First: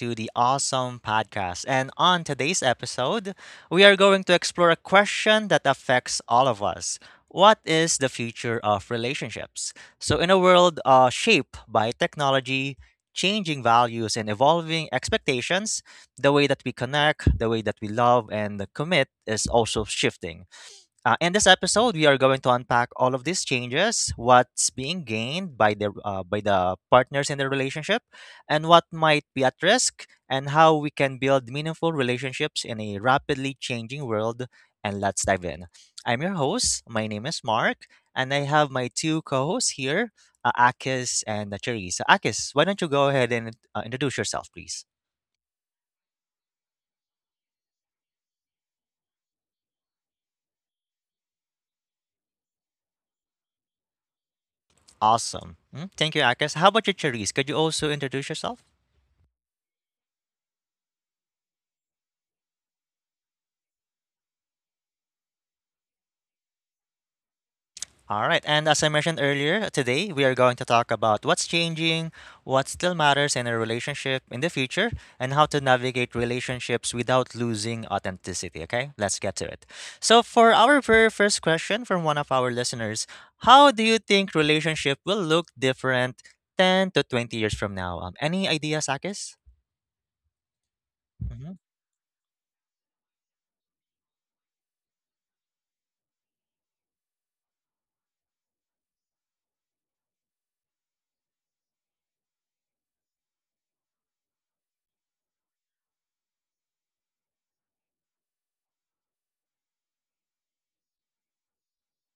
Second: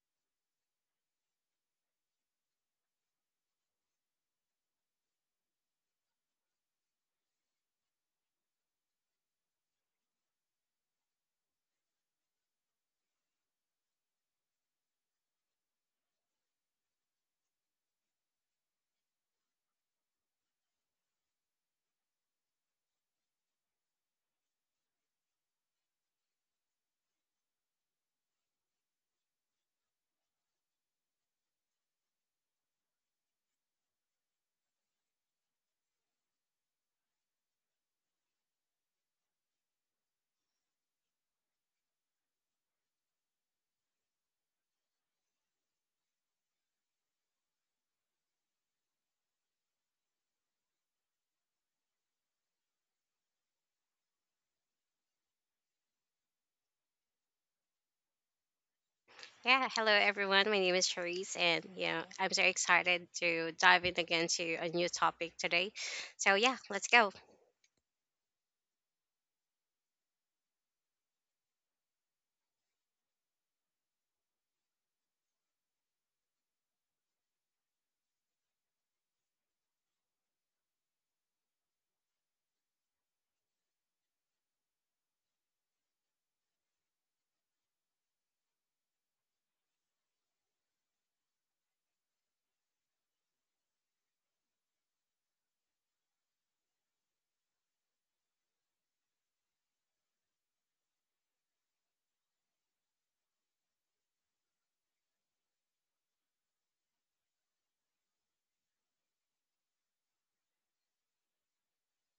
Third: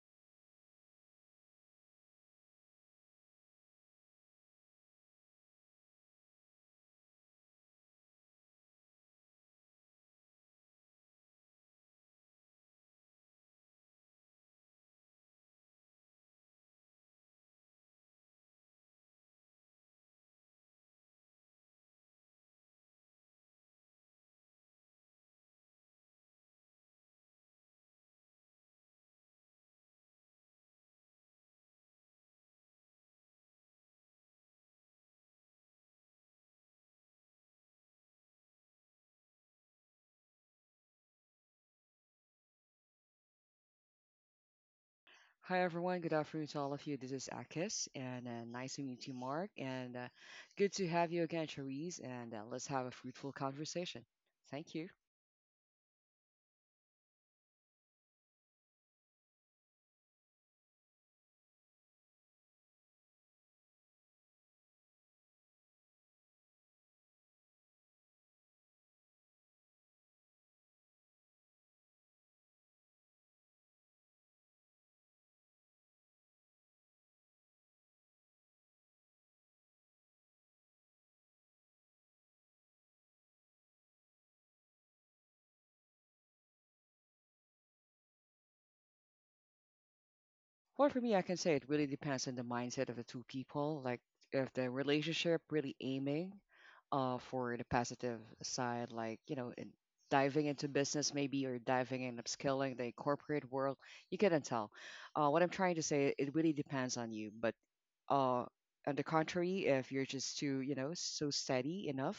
to the awesome podcast. And on today's episode, we are going to explore a question that affects all of us. What is the future of relationships? So, in a world shaped by technology, changing values, and evolving expectations, the way that we connect, the way that we love, and commit is also shifting. In this episode, we are going to unpack all of these changes, what's being gained by the partners in the relationship, and what might be at risk, and how we can build meaningful relationships in a rapidly changing world. And let's dive in. I'm your host. My name is Mark, and I have my two co-hosts here, Akis and Charisse. Akis, why don't you go ahead and introduce yourself, please? Hi everyone, good afternoon to all of you. This is Akis, and nice to meet you, Mark, and good to have you again, Cherise. And let's have a fruitful conversation. Thank you. Awesome. Mm, thank you, Akis. How about you, Charisse? Could you also introduce yourself? Yeah, hello everyone. My name is Charisse, and yeah, I'm so excited to dive in again to a new topic today. So yeah, let's go. All right. And as I mentioned earlier, today we are going to talk about what's changing, what still matters in a relationship in the future, and how to navigate relationships without losing authenticity. Okay, let's get to it. So, for our very first question from one of our listeners, how do you think relationship will look different 10 to 20 years from now? Any ideas, Akis? Well, for me, I can say Mm-hmm. it really depends on the mindset of the two people. Like, if the relationship really aiming for the positive side, like in diving into business maybe, or diving in upskilling the corporate world, you can tell. What I'm trying to say, it really depends on you. But Uh, on the contrary, if you're just too, so steady enough,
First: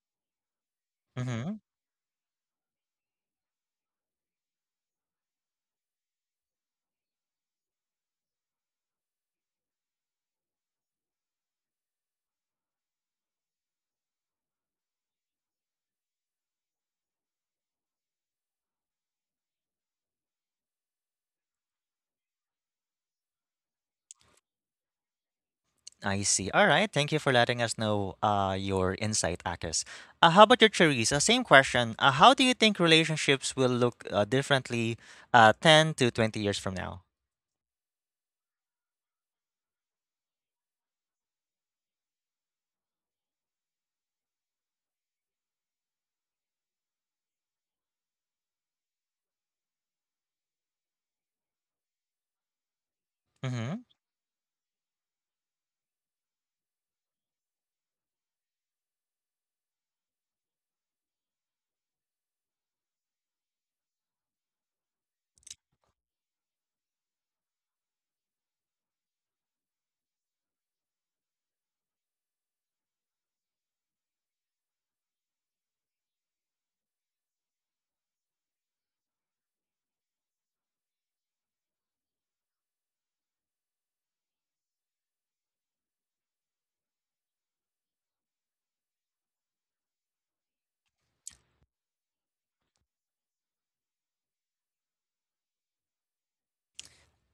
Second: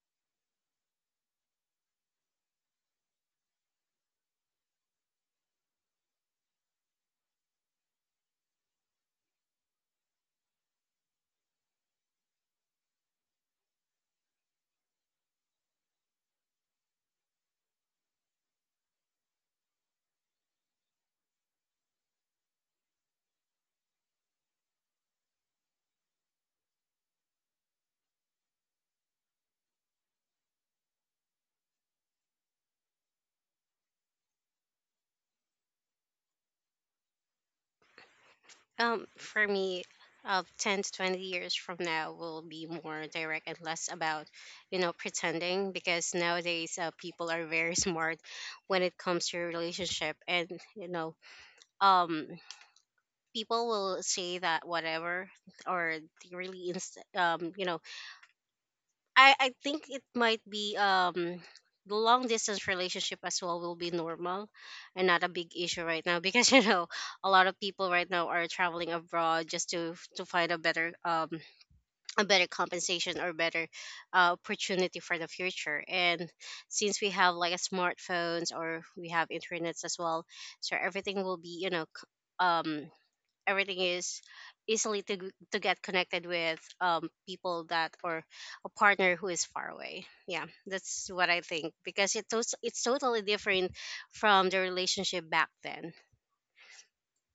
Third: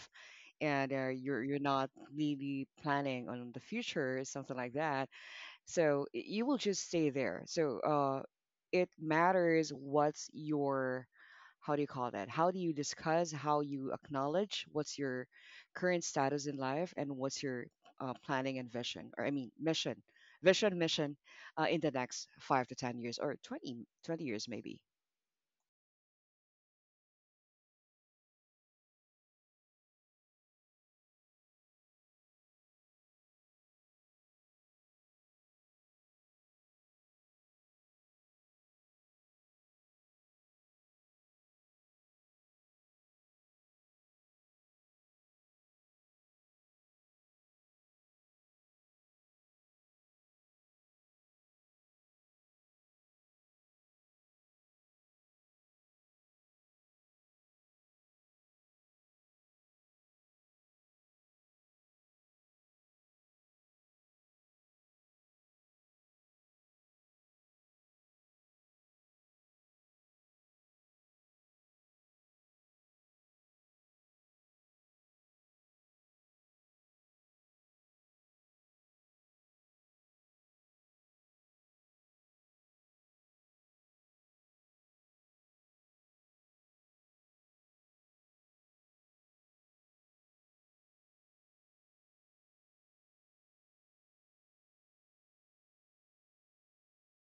and you're Mm-hmm. you're not really planning on the future, something like that, so you will just stay there. So it matters. What's your How do you call that? How do you discuss? How you acknowledge? What's your current status in life, and what's your planning and vision, or I mean mission, vision, mission, in the next 5 to 10 years, or twenty years maybe. I see. All right. Thank you for letting us know your insight, Akis. How about your Teresa? Same question. How do you think relationships will look differently 10 to 20 years from now? For me, 10 to 20 years from now will be more direct and less about, pretending because nowadays people are very smart when it comes to relationship, and you know, um, people Mm-hmm. will say that whatever or they really I think it might be the long distance relationship as well will be normal and not a big issue right now because a lot of people right now are traveling abroad just to find a better compensation or better opportunity for the future. And since we have like a smartphones or we have internets as well, so everything will be um everything is easily to to get connected with people that or a partner who is far away. Yeah, that's what I think, because it's totally different from the relationship back then.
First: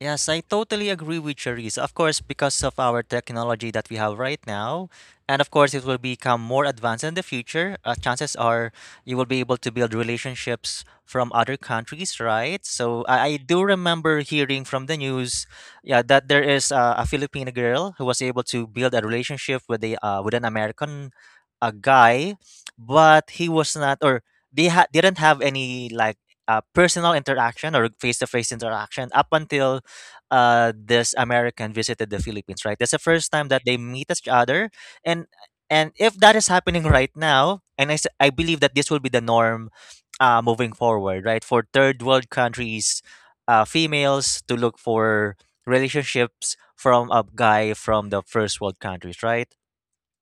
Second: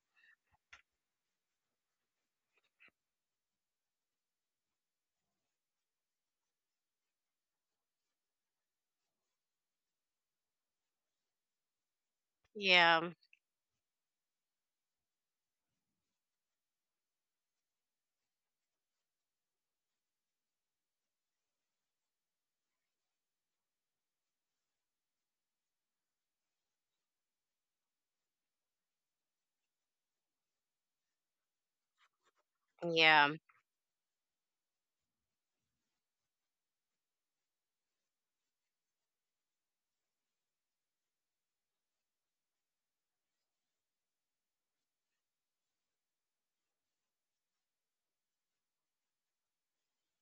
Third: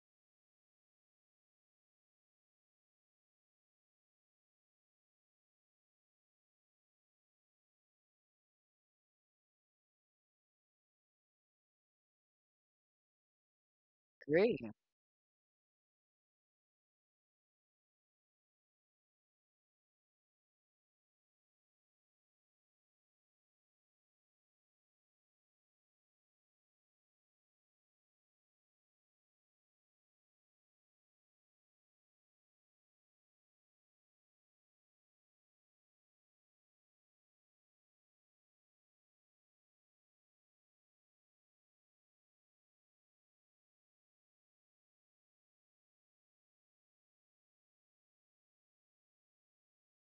Yes, I totally agree with Charisse. Of course, because of our technology that we have right now, and of course, it will become more advanced in the future. Chances are you will be able to build relationships from other countries, right? Yeah, So I do remember Great, hearing from the news, yeah, that there is a Filipino girl who was able to build a relationship with a with an American guy, but he was not, or they didn't have any like personal interaction or face to face interaction up until this American visited the Philippines, right? That's the yeah, first time that they meet each other, and and if that is happening right now, and I I believe that this will be the norm, moving forward, right? For third world countries, females to look for relationships from a guy from the first world countries, right?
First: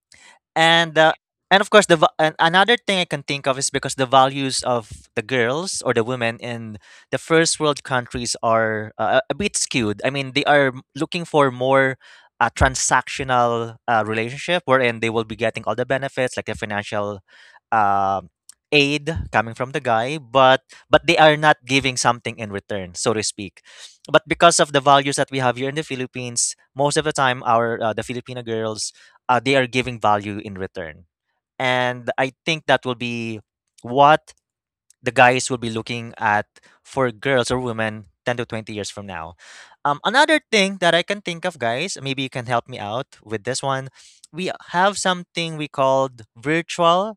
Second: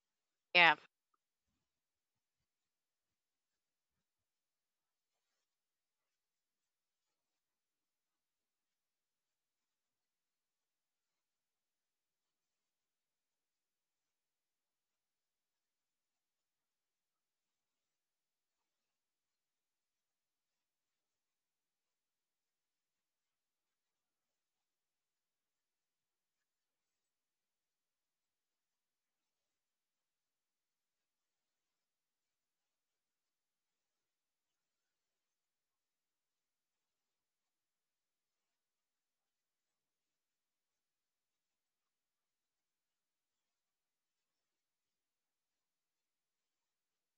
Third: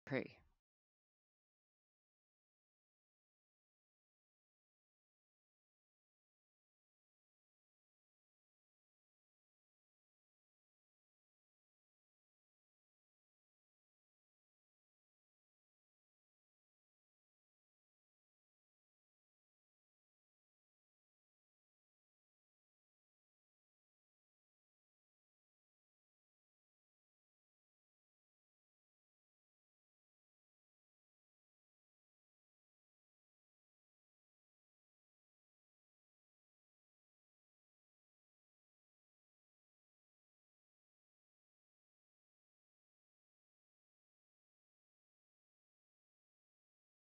great. yeah. And and of course the and another thing I can think of is because the values of the girls or the women in the first world countries are a bit skewed. I mean, they are looking for more transactional relationship wherein they will be getting all the benefits like the financial um aid coming from the guy, but they are not giving something in return, so to speak. But because of the values that we have here in the Philippines, most of the time our the Filipino girls they are giving value in return. And I think that will be what the guys will be looking at for girls or women 10 to 20 years from now. Another thing that I can think of, guys, maybe you can help me out with this one. We have something we called virtual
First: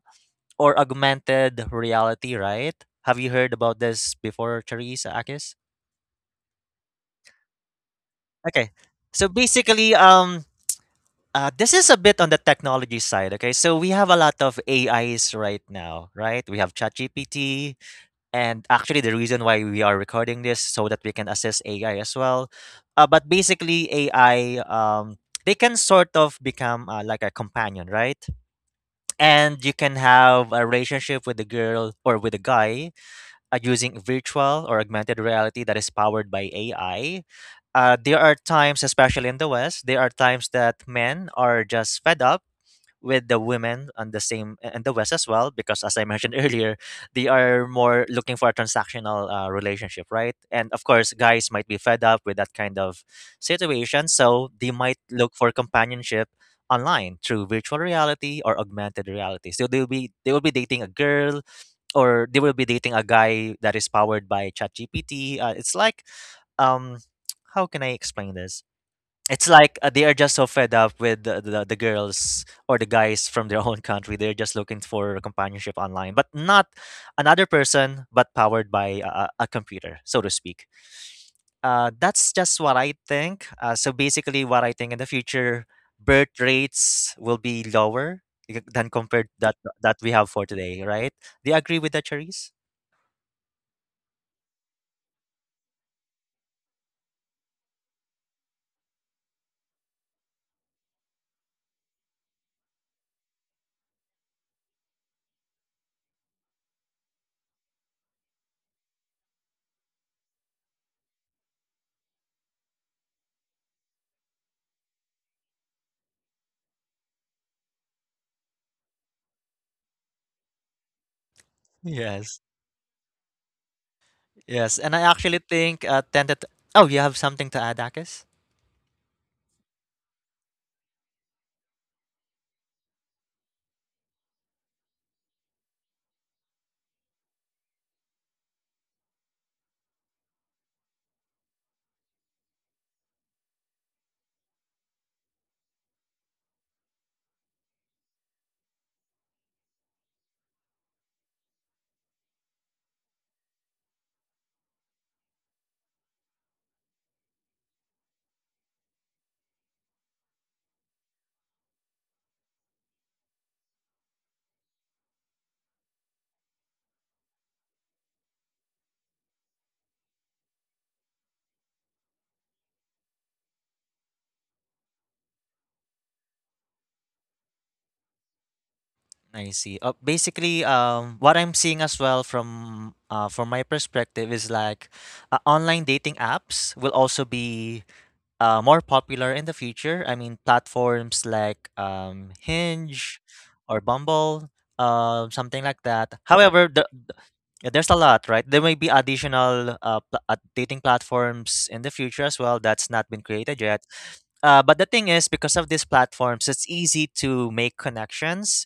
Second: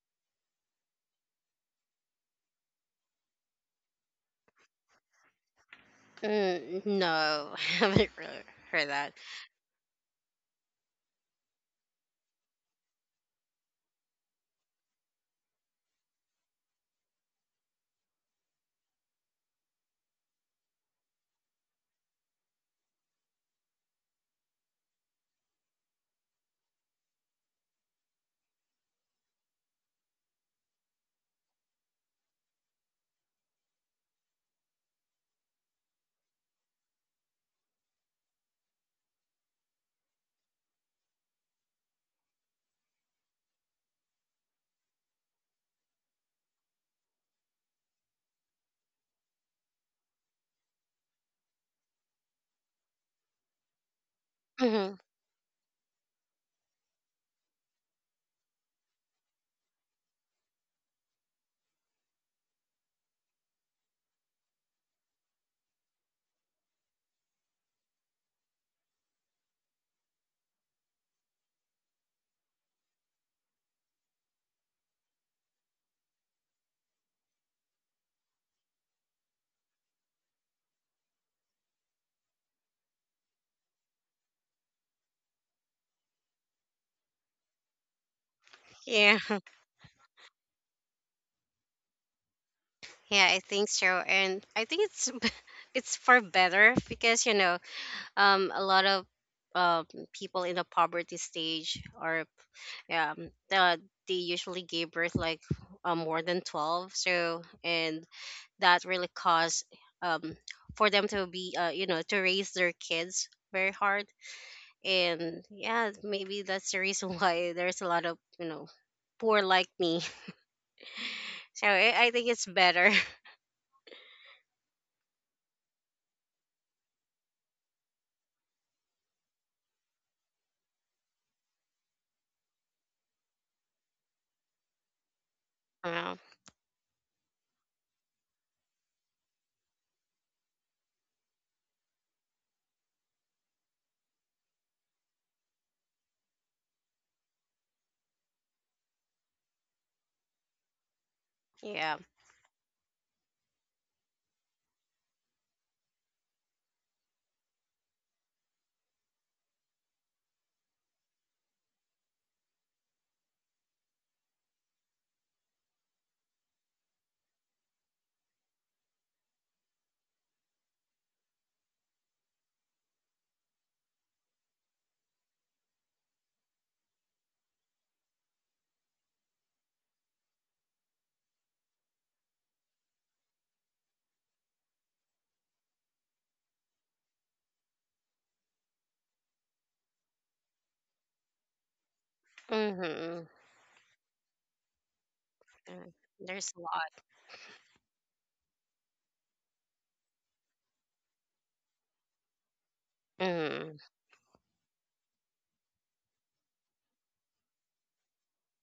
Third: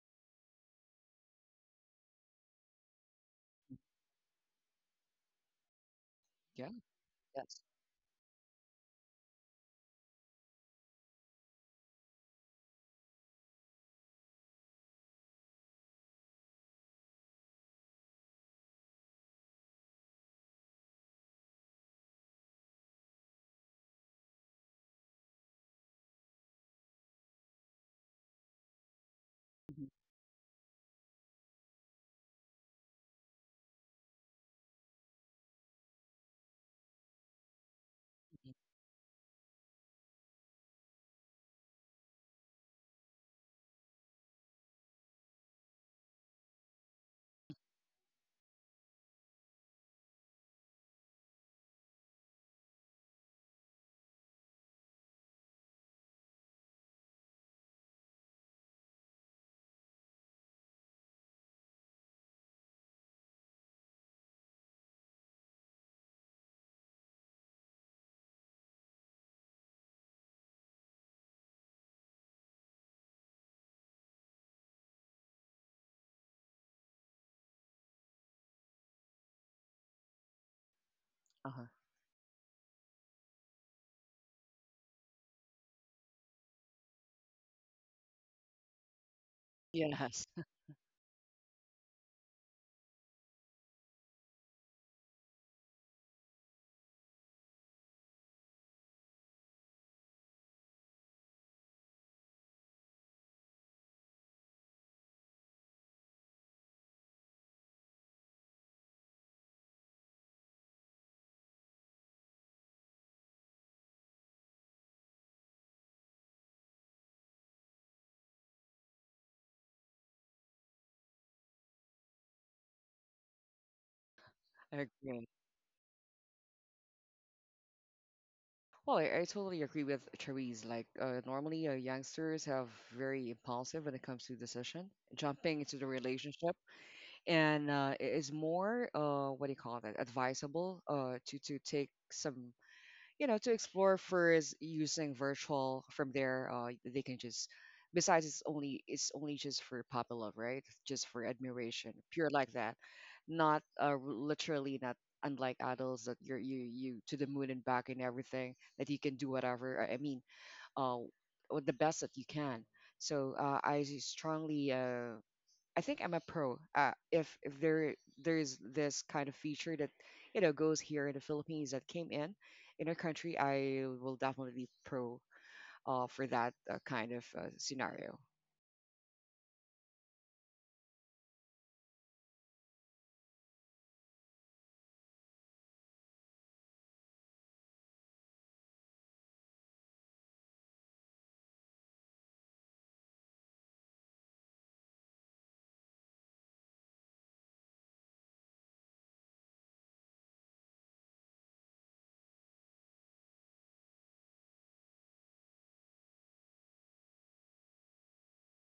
or augmented reality, right? Have you heard about this before, Charisse, Akis? Yeah, Mm, no. yes. Haven't really Okay. heard that. So basically, this is a bit on the technology side, okay? So we have a lot of AIs right now, right? We have ChatGPT, and actually the reason why we are recording this so that we can assess AI as well. But basically, AI, they can sort of become like a companion, right? And you Mhm, can have a relationship with a girl or with a guy using virtual or augmented reality that is powered by AI. There are mhm. times, especially in the West, there are times that men are just fed up with the women, and the same and the west as well, because as I mentioned earlier, they are more looking for a transactional relationship, right? And of course guys might be fed up with that kind of situation, so they might Hmm. look for companionship online through virtual reality or augmented reality. So they will be dating a girl or they will be dating a guy that is powered by ChatGPT. It's like um, how can I explain this? It's like they are just so fed up with the girls or the guys from their own country. They're just looking for companionship online, but not another person, but powered by a computer, so to speak. Uh-huh. That's just what I think. So basically what I think in the future, birth rates will be lower than Yeah. compared that that we have Yes, for today, right? Do you agree with that, Charisse? Yeah, I think so, and I think it's it's for better because a lot of um people in the poverty stage are um uh, they usually gave birth like, more than 12. So and that really caused um for them to be, you know, to raise their kids very hard. And yeah, maybe that's the reason why there's a lot of, you know, poor like me. So I think Yes. it's better. Yes, and I I agree. actually think tend to. Oh, you have something to add, Akis? Well, I totally agree with Therese. Like, normally, youngsters have very impulsive when it comes to decision, jumping into the uh, relationship, and it is more, what do you call that, advisable to take some, to explore first using virtual. From there, they can just, besides, it's only, just for puppy love, right? Just for yeah. admiration, pure, like that. Not literally not, unlike adults that you to the moon and back and everything that you can do whatever, I mean, uh with the best that you can. So I think I'm a pro. If there's this kind of feature that goes here in the Philippines, that came in our country, I will definitely be pro for that kind of scenario. I see. Basically, what I'm seeing as well from my perspective is like online dating apps will also be more popular in the future. I mean, platforms like Hinge Mm-hmm. or Bumble, something like uh, that. there's a However, lot. There's a lot, right? There may be additional dating platforms in the future as well that's not been created yet. Mm-hmm. But the thing is, because of these platforms, it's easy to make connections.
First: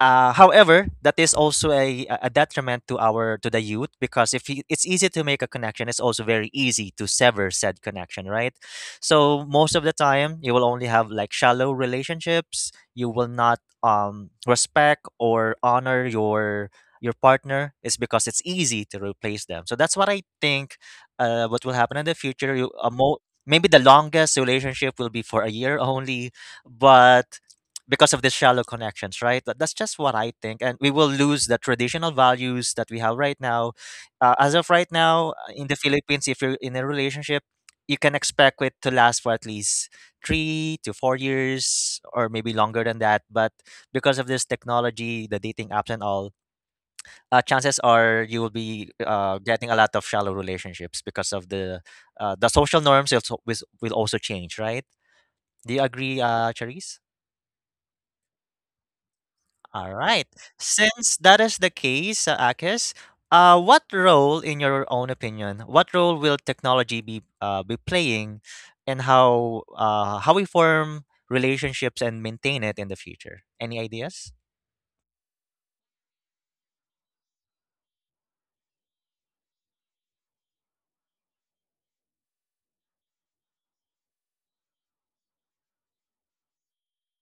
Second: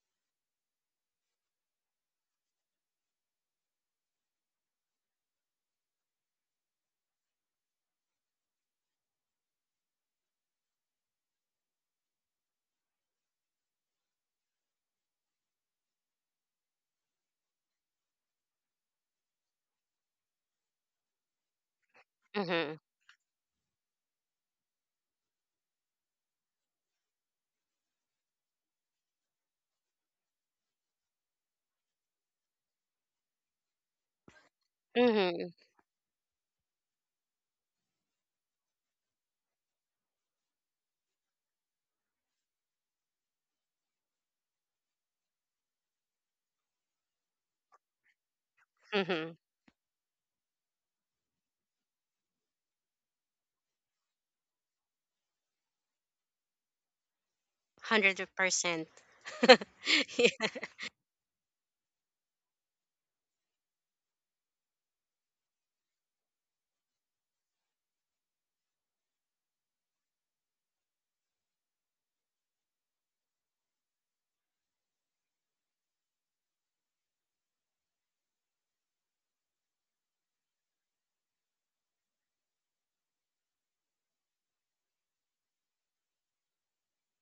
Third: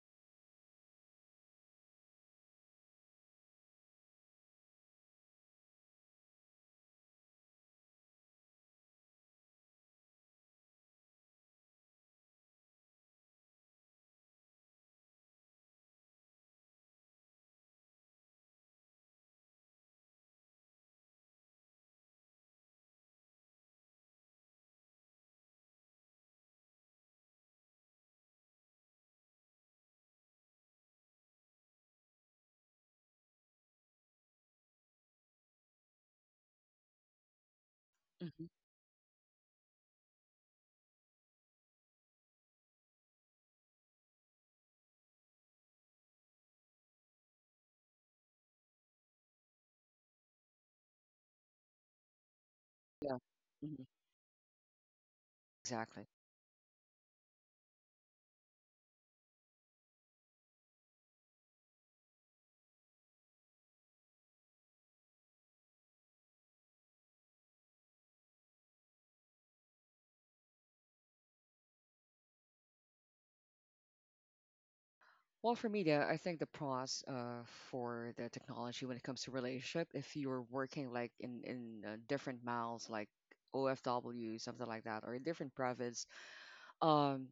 However, that is also a detriment to our to the youth, because if you, it's easy to make a connection, it's also very easy to sever said connection, right? So most of the time, you will only have like shallow relationships. You will not respect or honor your partner is because it's easy to replace them. So that's what I think. What will happen in the future? Mm-hmm. Maybe the longest relationship will be for a year only, but because of these shallow connections, right? That's just what I think, and we will lose the traditional values that we have right now. As of right now, Mm-hmm. In the Philippines, if you're in a relationship, you can Hmm. expect it to last for at least 3 to 4 years, or maybe longer than that. But because of this technology, the dating apps and all, chances are you will be Mm-hmm. Getting a lot of shallow relationships because of the social Yeah, norms also, hmm, will also change, right? Do you exactly. agree, Charisse? 100%. All right. Yeah. Since that is the case, Akis, what role, in your own opinion, what role will technology be playing, and how we form relationships and maintain it in the future? Any ideas? Well, for me, I think the pros, for the technology when it comes to relationship, if you're working like in different miles, like OFW, something like that, or in different province, um,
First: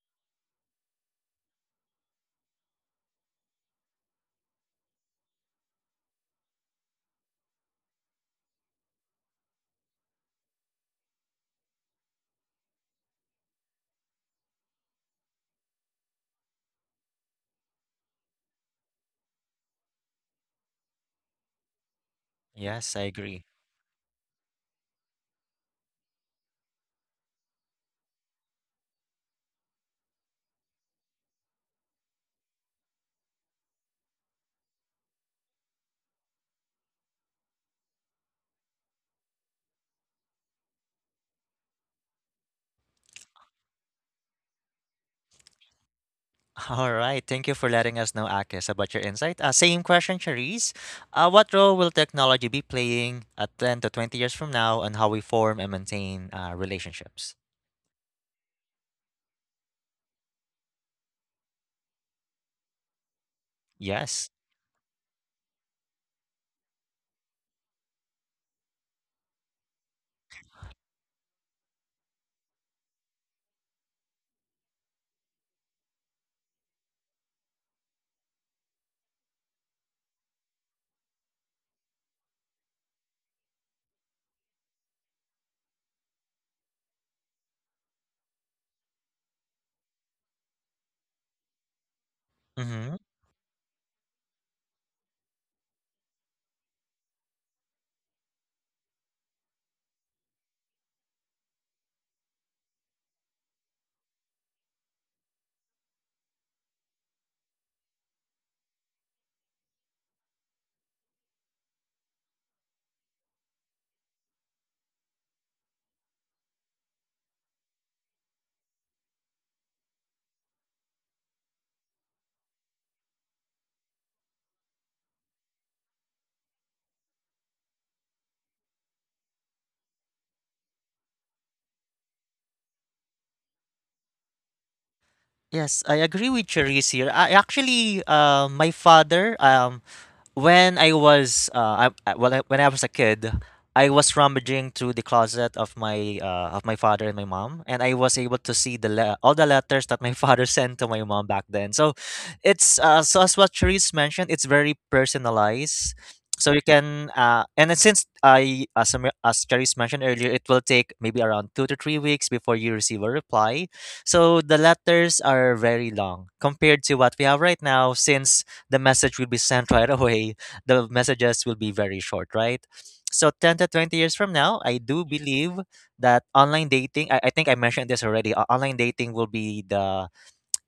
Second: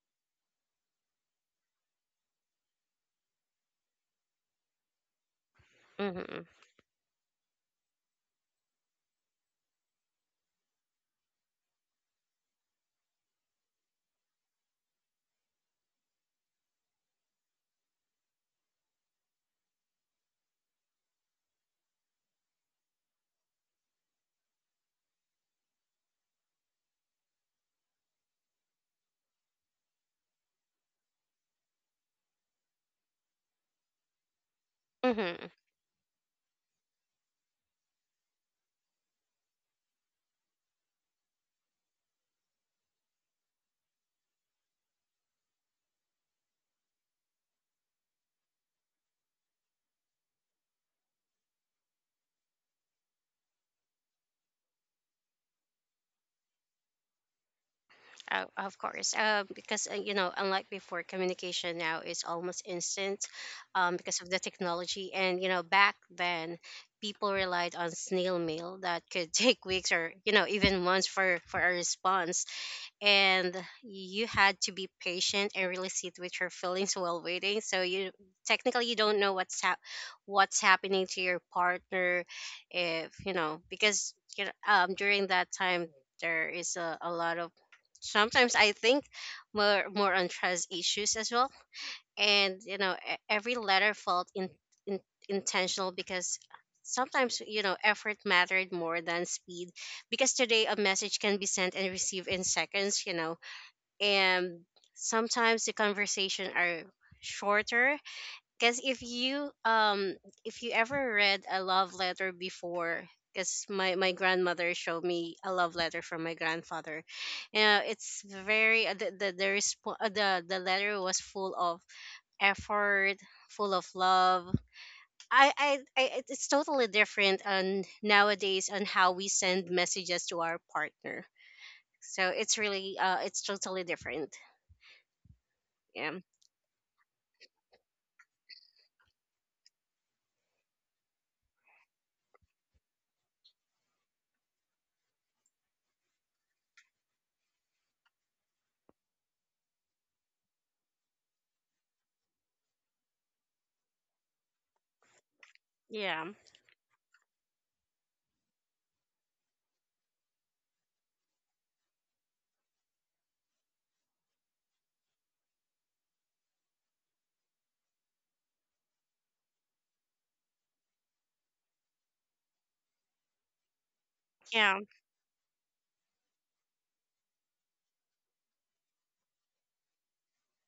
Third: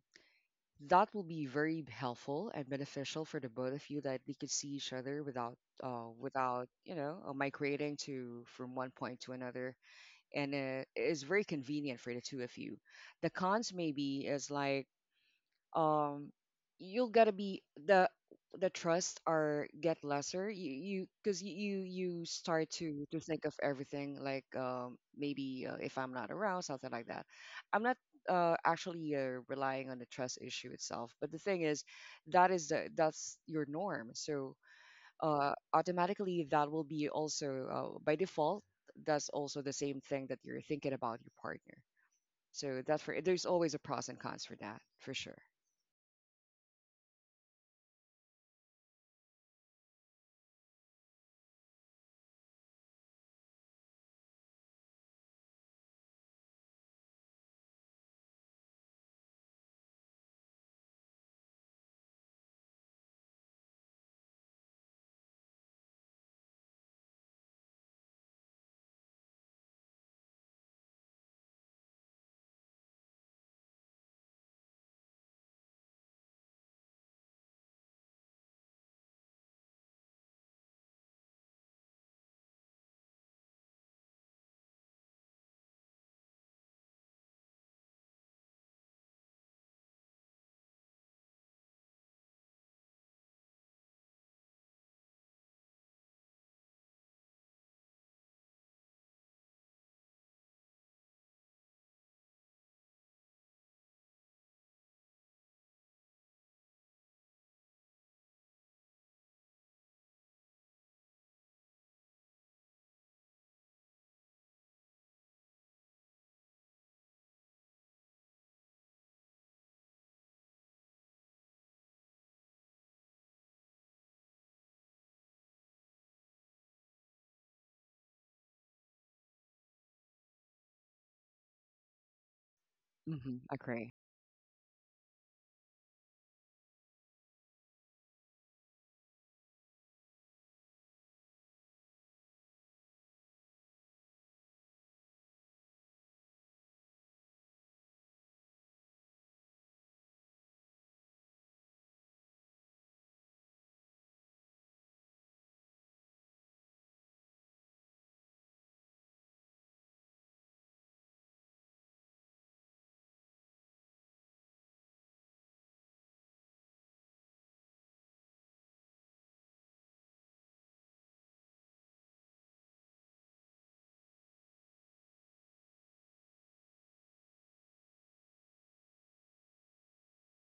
that will be very helpful and beneficial for the both of you, that we could see each other without Mm-hmm. Migrating to from one point to another. And it's very convenient for the two of you. The cons maybe is like, um you'll gotta be the trust are get lesser. You Because you start Yes, I to agree. think of everything, like maybe, if I'm not around, something like that. I'm not actually relying on the trust issue itself. But the thing is, that is the, that's your norm. So Mm-hmm. Automatically, that will be also by default. That's also the same thing that you're thinking about your partner. So that's for, there's always a pros and cons for that, for sure. All right. Thank you for letting us know, Akis, about your insight. Same question, Charisse. What role will technology be playing at 10 to 20 years from now, and how we form and maintain relationships? Of course. Because, you know, unlike before, communication now is almost instant, because of Yes. the technology. And, you know, back then, people relied on snail mail that could take weeks or, you know, even months for, a response. And you had to be patient and really sit with your feelings while waiting. So you, technically you don't know what's happening to your partner, if you know, because you know, during that time there is a lot of, sometimes I think more on trust issues as well. And you know Mm-hmm. Every letter felt in, intentional, because sometimes, you know, effort mattered more than speed, because today a message can be sent and received in seconds, you know. And sometimes the conversation are shorter, because if you ever read a love letter before, because my grandmother showed me a love letter from my grandfather. It's very, the letter was full of effort, full of love. It's totally different on nowadays on how we send messages to our partner. So it's really, it's Mhm, totally agree. different. Yes, I Yeah, agree with Cherise here. I actually, my father, when I was when I was a kid, I was rummaging through the closet of my father and my mom, and I was able to see all the letters that my father sent to my mom back then. So, it's so as what Therese mentioned, it's very personalized. yeah, So you can and then since I as Therese mentioned earlier, it will take maybe around 2 to 3 weeks before you receive a reply. So the letters are very long compared to what we have right now, since the message will be sent right away. The messages will be very short, right? So 10 to 20 years from now, I yeah. do believe that online dating, I think I mentioned this already, online dating will be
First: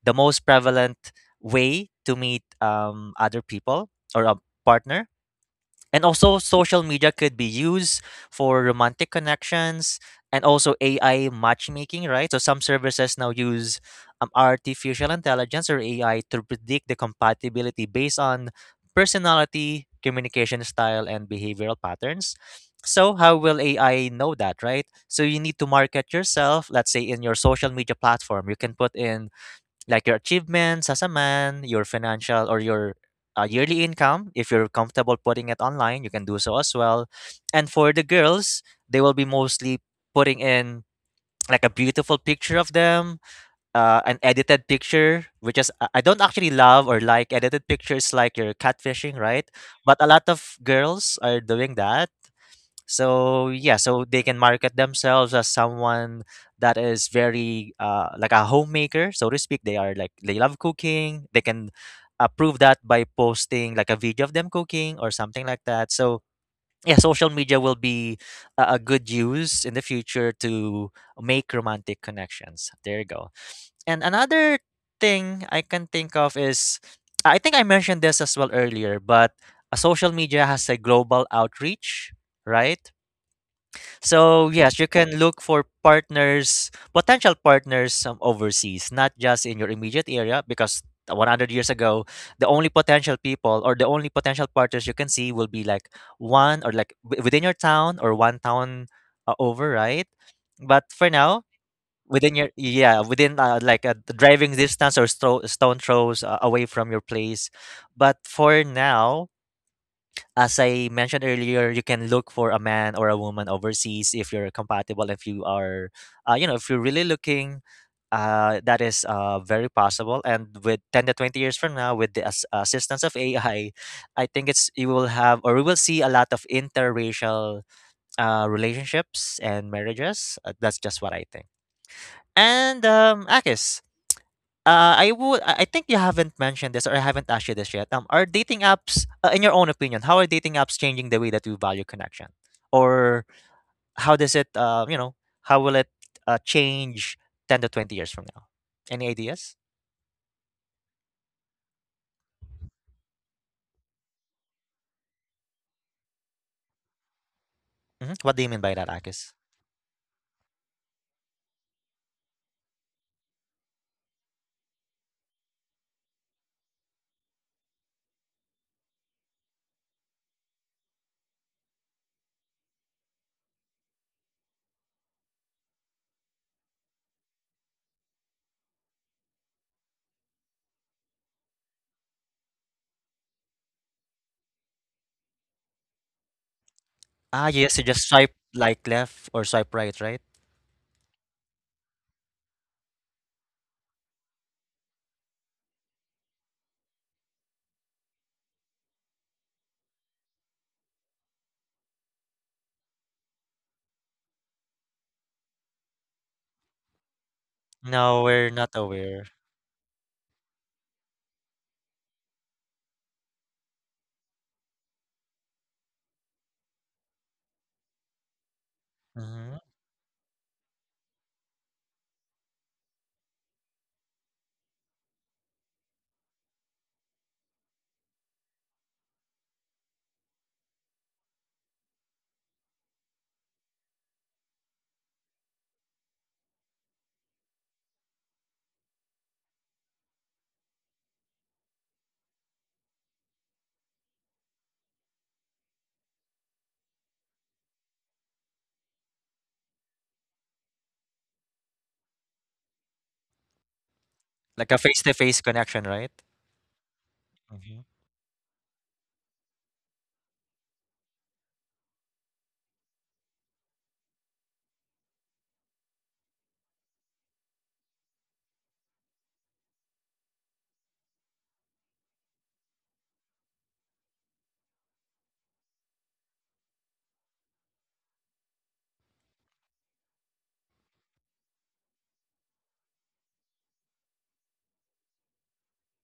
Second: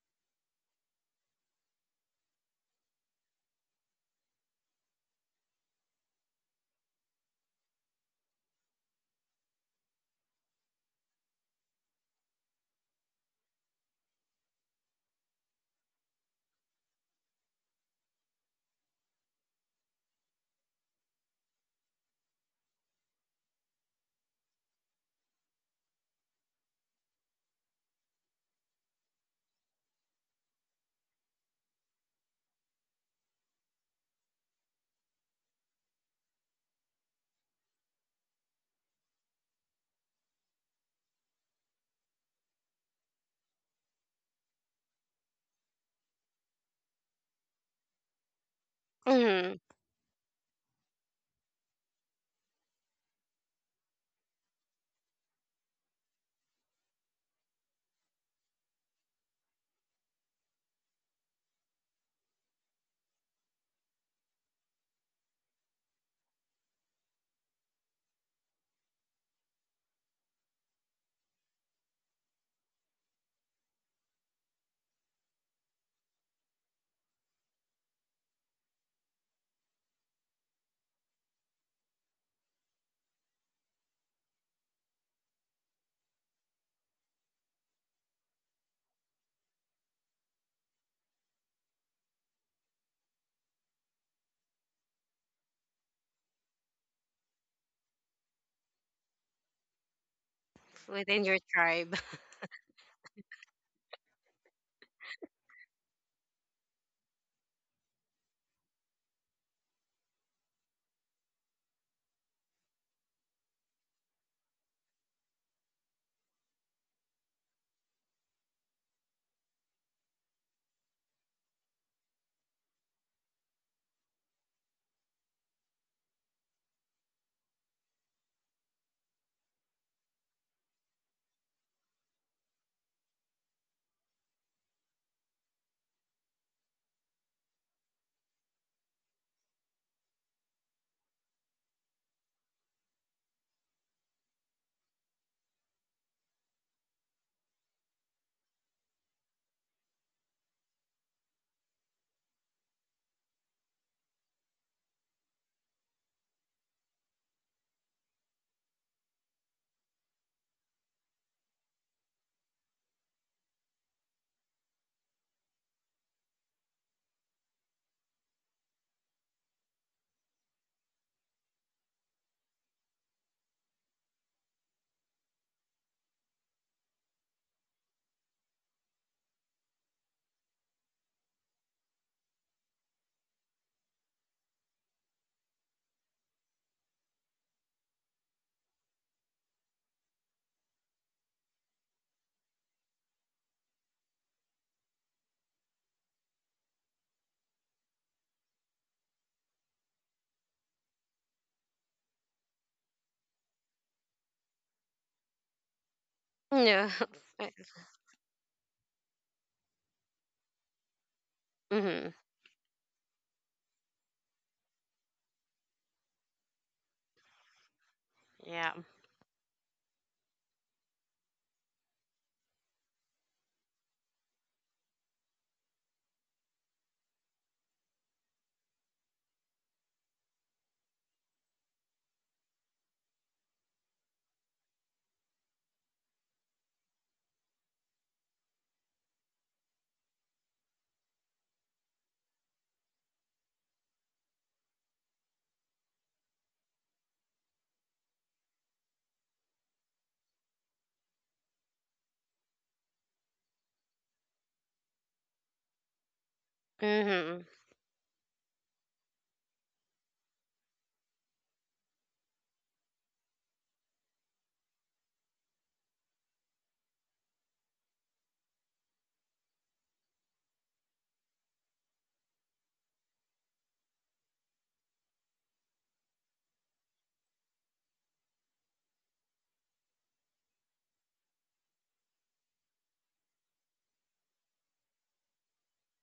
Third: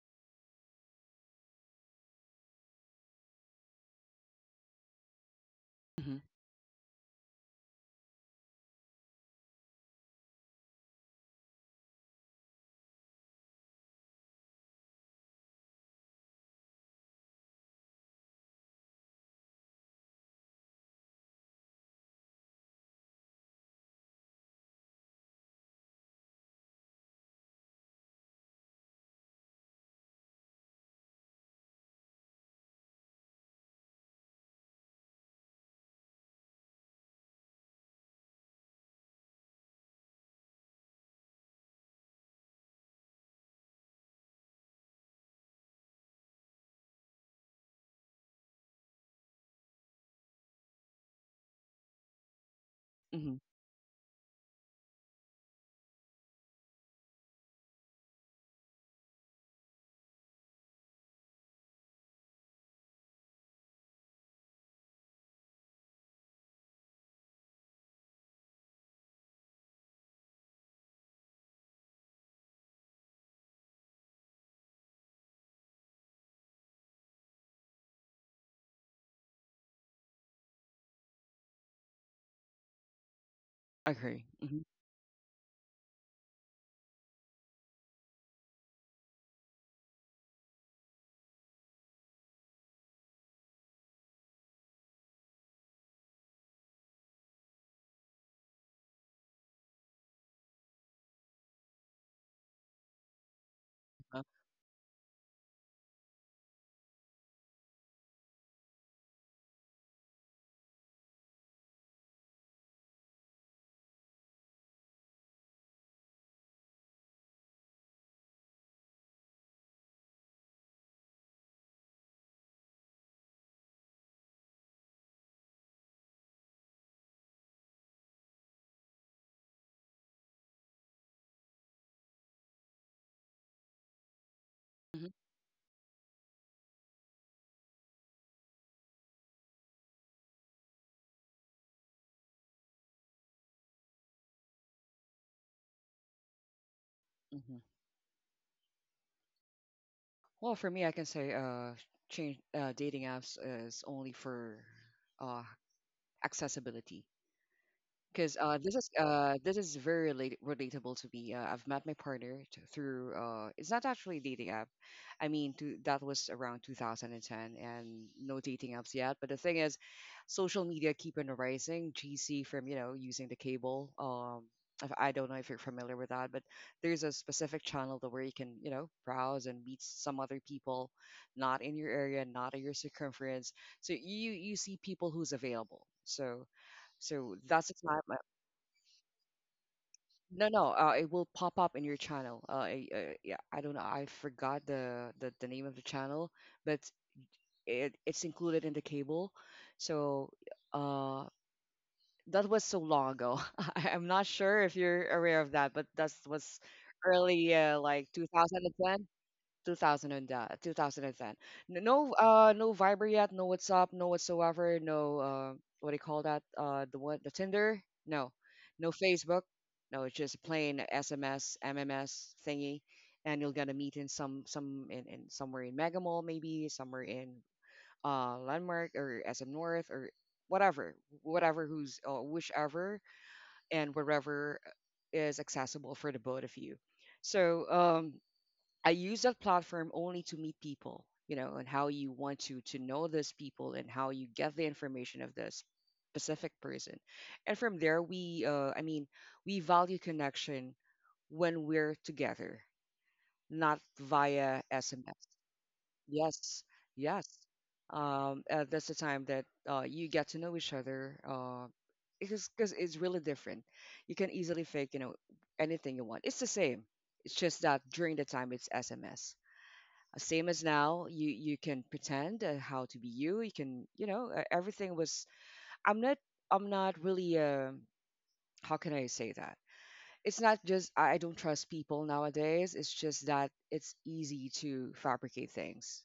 the most prevalent way to meet other people or a partner, and Mhm, also, social media could be used for romantic connections, and also AI matchmaking, right? So, some services now use artificial intelligence or AI to predict the compatibility based on personality, communication style, and behavioral patterns. So, how will AI know that, right? So, you need to market yourself, let's say in your social media platform. You can put in like your achievements as a man, your financial or your yearly income. If you're comfortable putting it online, you can do so as well. And for the girls, they will be mostly putting in like a beautiful picture of them, an edited picture, which is I don't actually love or like edited pictures like your catfishing, right? Hmm. But a lot of girls are doing that mhm, so yeah, so they can market themselves as someone that is very like a homemaker, so to speak. They are like, they love cooking. They can prove that by posting like a video of them cooking or something like that. So yeah, social media will be a good use in the future to make romantic connections. There you go. And another thing I can think of is I think I mentioned this as well earlier, but social media has a global outreach, right? agree. So Mhm, yes, you can look for partners, potential partners overseas, not just in your immediate area, because 100 years ago, the only potential people or the only potential partners you can see will be like one or like within your town or one town over, right? But for Within your now, tribe. within your, yeah, within like a uh, driving distance or stone throws away from your place. But for now, as I mentioned earlier, you can look for a man or a woman overseas if you're compatible. If you are, if you're really looking, that is very possible. And with 10 to 20 years from now, with the assistance of AI, I think it's you will have or we will see a lot of interracial relationships and marriages. That's just what I think. And Akis, mhm, I would I think you haven't mentioned this or I haven't asked you this yet. Are dating apps, in your own opinion, how are dating apps changing the way that you value connection? Or how does it, how will it change mhm. 10 to 20 years from now? Any ideas? Well, for me, I can say change dating apps is only for uh, accessibility. Hmm. Because What do you mean by that, Akis? this is very relate relatable to me. I've met my partner through, it's not actually a dating app. I mean, to, that was around 2010, and no dating apps yet. But the thing is, social media keep on rising. GC from using the cable. I don't know if you're familiar with that, but there's a specific channel that, where you can browse and meet some other people, not in your area, not in your circumference. So you see people who's available. So Ah, that's the yes, you time. just swipe like left or swipe right, right? No, no, it will pop up in your channel. Yeah, I don't know. I forgot the, the name of the channel, but it's included in the cable. So, uh, that was so long ago. I'm not sure if you're aware of that, but that was Yeah. early, like No, we're not 2010. aware. 2000 and 2010. No, Hmm. No Viber yet. No WhatsApp. No whatsoever. No, what do you call that? The what? The Tinder? No, Yeah. no Facebook. Hmm. No, it's just plain SMS, MMS thingy, and you're gonna meet in some in somewhere in Mega Mall, maybe somewhere in Landmark or SM North, or whatever, who's whichever and wherever is accessible for the both of you. So I use that platform only to meet people, and how you want to know those people, and how you get the information of this specific person. And from there, we, I mean, we value connection when we're together, not via Like a SMS. face-to-face connection, right? Yes, yes. Hmm. Hmm. That's the time that you get to know each other. Because cause it's really different. You can easily fake, anything you want. It's the same. It's just that during the time it's SMS, same as now. You can pretend how to be you can everything was, I'm not, really, how can I say that? It's not just, I don't trust people nowadays. It's just that it's easy to fabricate things.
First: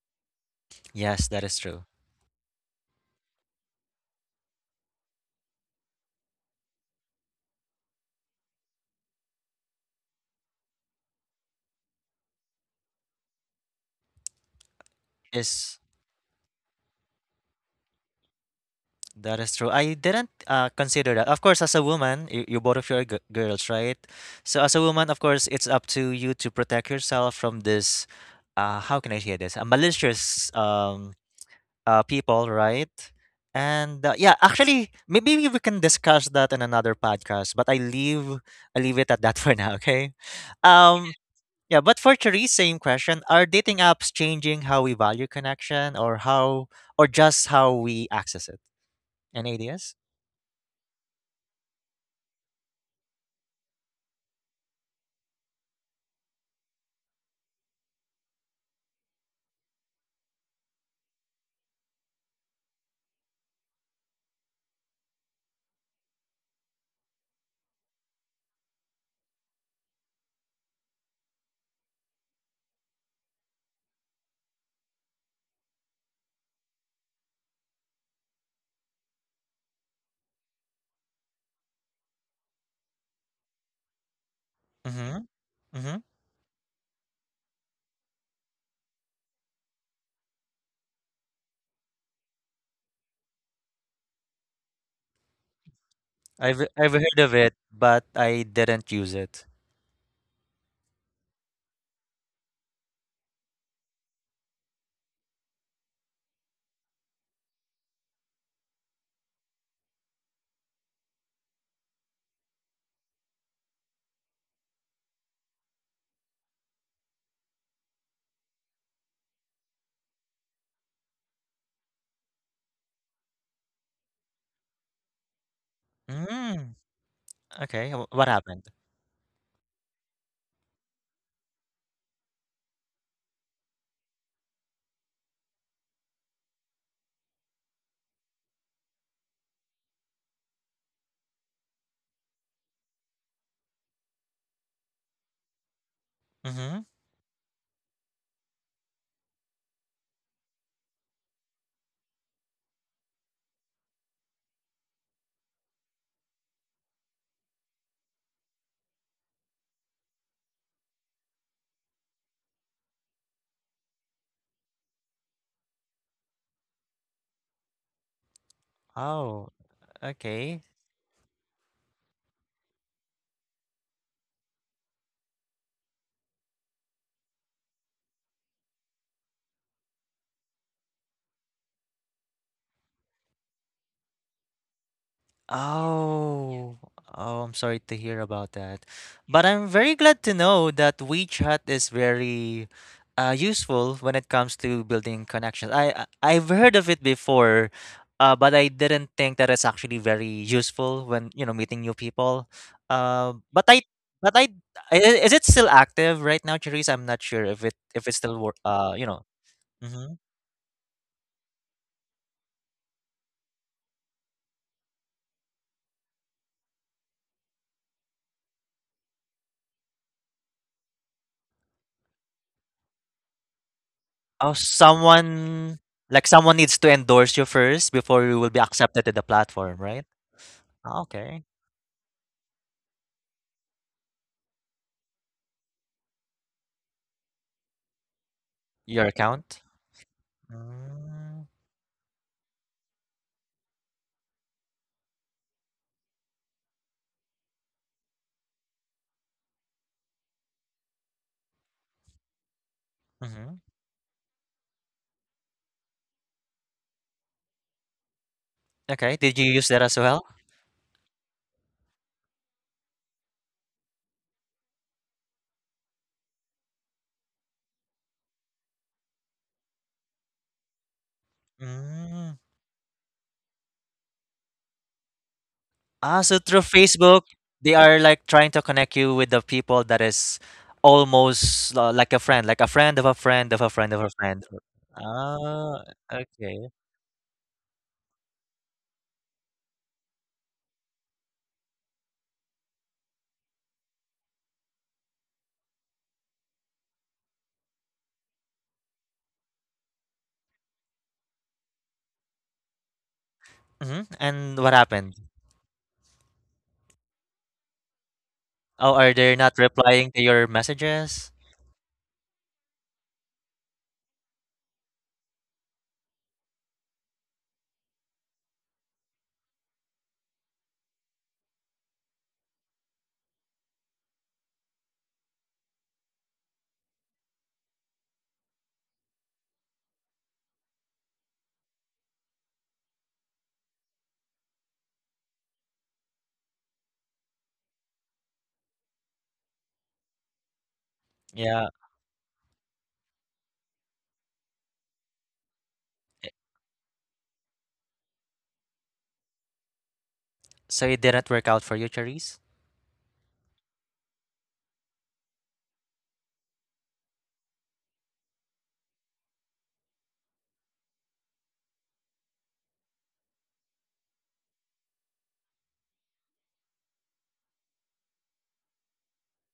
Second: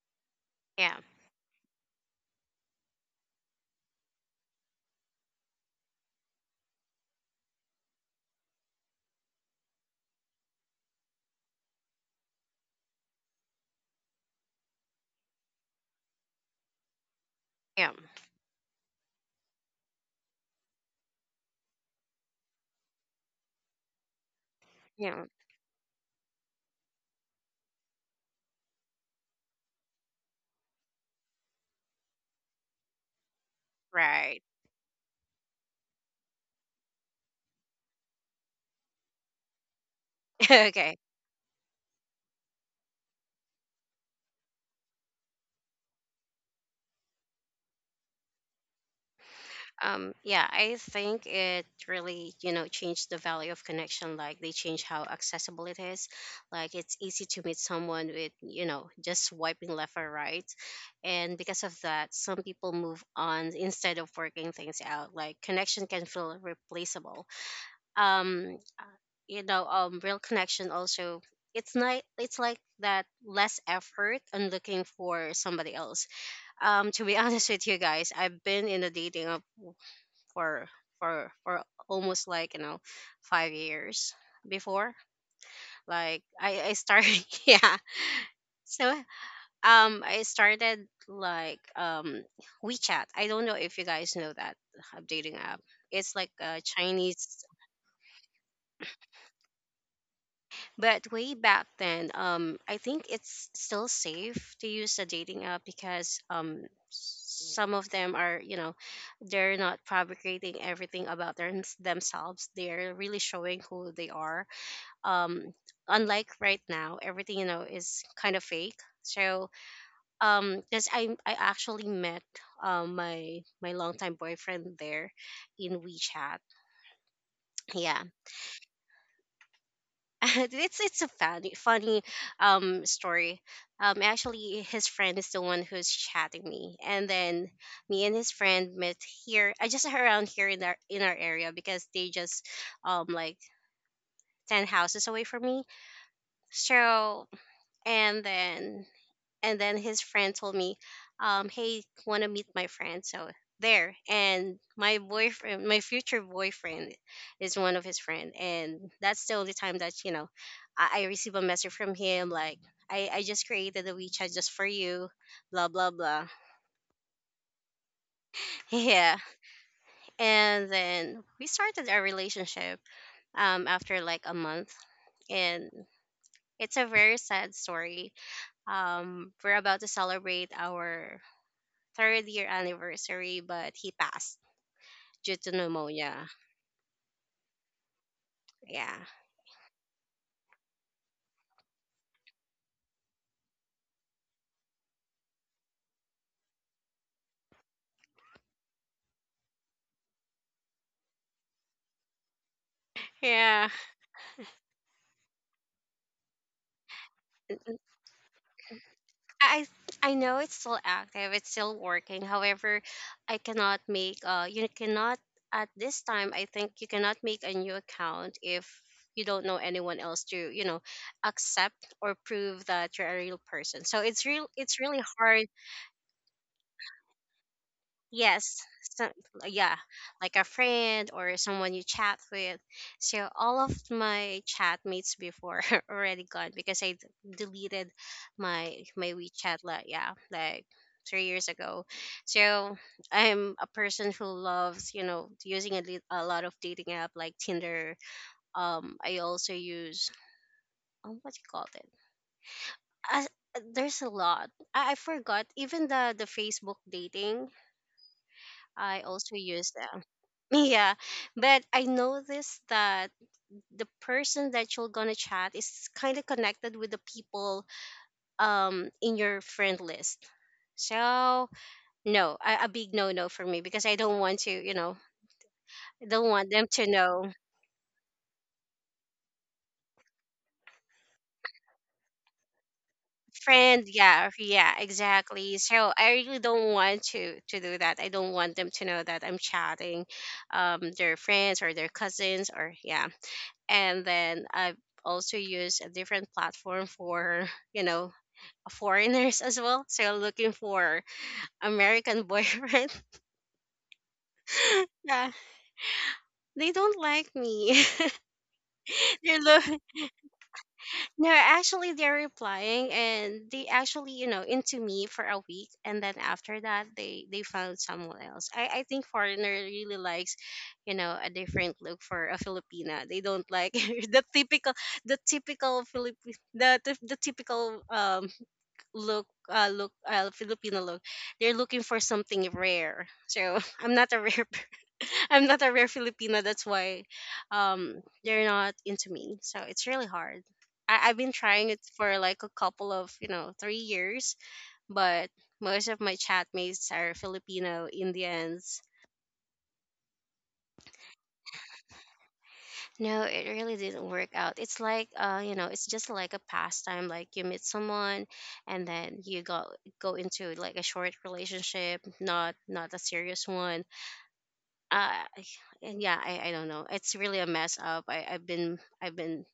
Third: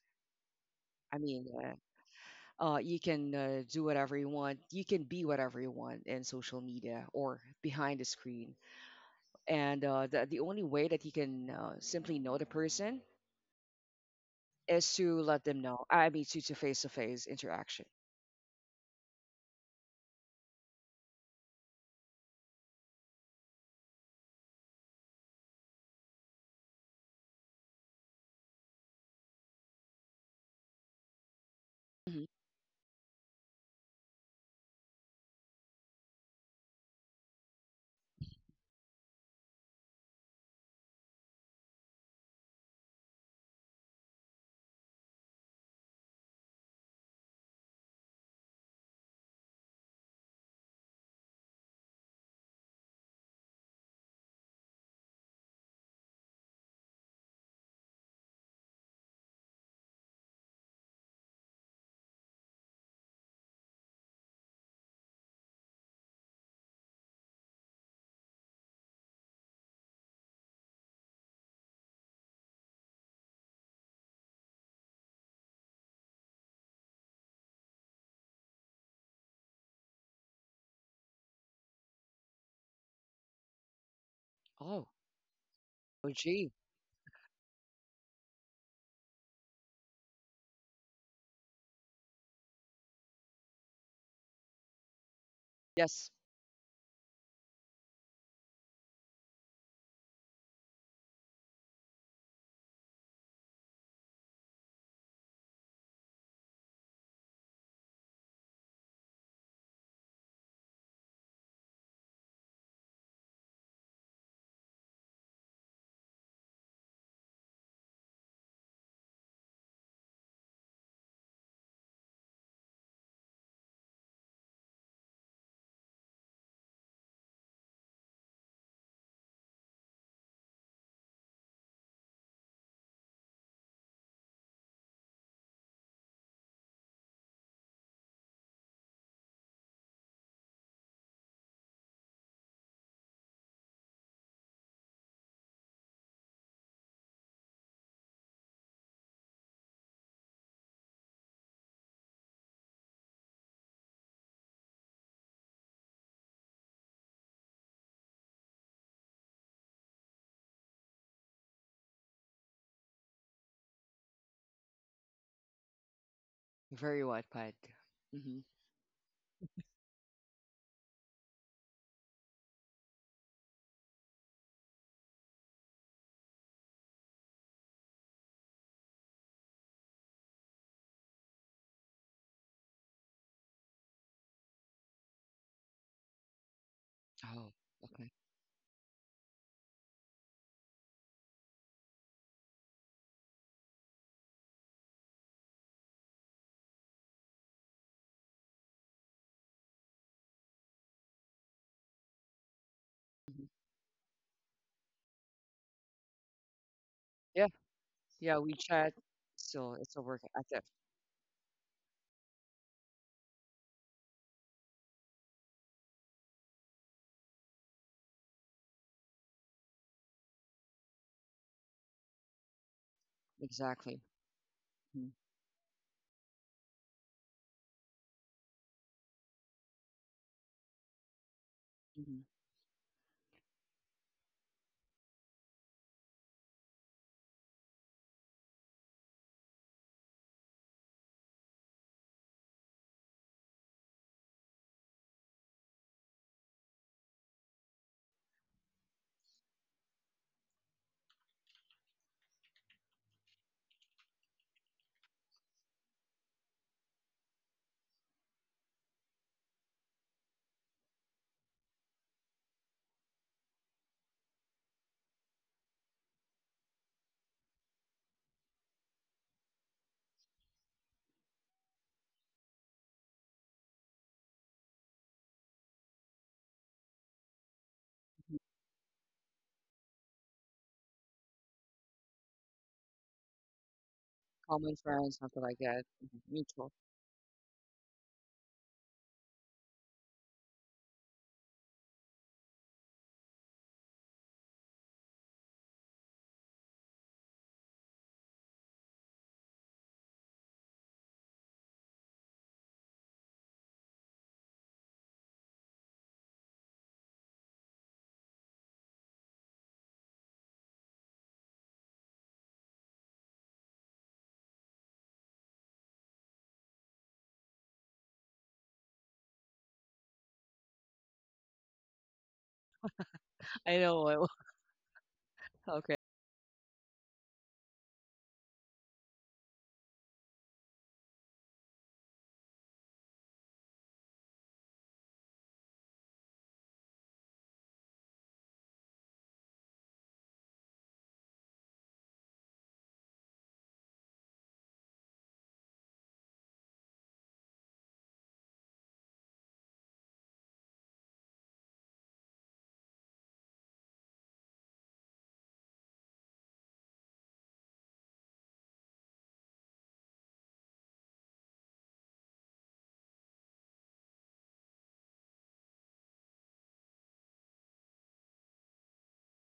Yeah. i Yes, mean that is uh, true. You can do whatever you want. You can be whatever you want in social media or behind the screen. And the only way that you can simply know the person is to let them Is know, I mean, to face interaction. Yeah. that is true. I didn't consider that. Of course, as a woman, you, both of you are girls, right? So as a woman, of Yeah. course, it's up to you to protect yourself from this. How can I say this? Malicious people, right? And yeah, Right. actually, maybe we can discuss that in another podcast. But I leave it at that for now. Okay. Okay. Um. Yeah, but for Therese, same question. Are dating apps changing how we value connection or how or just how we access it? Any ideas? Yeah, I think it really, changed the value of connection. Like they changed how accessible it is. Like it's easy to meet someone with, just swiping left or right. And because of that, some people move on instead of working things out. Like connection can feel replaceable. Um, uh, real connection also. It's not. It's like that less effort on looking for somebody else, to be honest with you guys. I've been in a dating app for for almost like, you know, 5 years Oh, before. Mhm, mhm. Like OG. I started. Yeah. So I started like, WeChat. I don't know if you guys know that, dating app. It's Yes, like I've a I've heard of Chinese. it, but I didn't use it. But way back then, I think it's still safe to use a dating app because some of them are, you know, they're not fabricating everything about themselves. They're really showing who they are. um Unlike right now, everything, you know, is kind of fake. So because I actually met, my longtime boyfriend there in WeChat. Mm, okay, Yeah. wh what happened? It's a funny story. Actually, his friend is the one who's chatting me, and then me and his friend met here. I just around here in our, area because they just, like 10 houses away from me. Mhm. So, and then, his friend told me, "Hey, want to meet my friend?" So there, and my boyfriend, my future boyfriend, is one of his friend, and that's the only time that you know I receive a message from him, like, I just created a WeChat just for you, blah blah blah." very widespread. Mm-hmm. Yeah, Oh, okay. and then we started our relationship, after like a month. And it's a very sad story. We're about to celebrate our third year anniversary, but he passed due to pneumonia. Oh, oh, I'm Oh, sorry to okay. hear about that. Yeah. But I'm very glad to know that WeChat is very useful when it comes to building connections. I've heard of it before, but I didn't think that it's actually very useful when, you know, meeting new people. Uh, Mhm. Yeah. but I but I is it still active right now, Cherise? I'm not sure Yeah, if it if it's yeah, still work. WeChat You know. I still it's a I Mm-hmm. work know it's active. still active, it's still working. However, I cannot make you cannot, at this time I think you cannot make a new account if you don't know anyone else to, you know, accept or prove that you're a real person. So Exactly. Oh, it's really Mm-hmm. hard. someone like someone needs to endorse you first before you will Yes, be accepted some, to the yeah, platform, right? like a Ah, friend or okay. someone you chat Hmm, with. So all of my chat mates before already gone because deleted my Your my WeChat, account? like, yeah, like three Mm, years ago. So I'm a person who loves, you know, using a lot of dating app like Tinder. I also use, what you call it. I, mhm. there's a lot. I forgot even the Facebook dating. I Okay, also did you use use that as that. well? Yeah, but I noticed that the person that you're gonna chat is kind of connected with the people, in your friend list. So no, Mm. A big no no for me, because I don't want to, you know, I Ah, don't so want through them to Facebook, know. they are like trying to connect you with the people that is almost like a friend of a friend of a Friend, friend of a yeah, friend. yeah, common friends, something exactly. like Ah, that. So I Mhm, really okay. mutual. don't want to do that. I don't want them to know that I'm chatting, their friends or their cousins, or yeah. And then I also use a different platform for, you know, foreigners as well. So looking for American boyfriend. Hmm. And what happened? Yeah, they don't like me. Oh, are they're they not look. replying to your No, messages? actually they're replying, and they actually, you know, into me for a week, and then after that they found someone else. I think foreigner really likes, you know, a different look for a Filipina. They don't like I know. I the will. typical, the typical Okay. Filipino the typical, look, look, Filipino look. They're looking for something rare. So I'm not a rare per- I'm not a rare Filipina. That's why, they're not into me. So it's really hard. I've been Yeah. trying it for like a couple of, you know, 3 years, but most of my chatmates are Filipino, Indians. So it didn't work out for you, Charisse? No, it really didn't work out. It's like, you know, it's just like a pastime. Like you meet someone, and then you go into like a short relationship, not a serious one. Uh, and yeah, I don't know. It's really a mess up. I I've been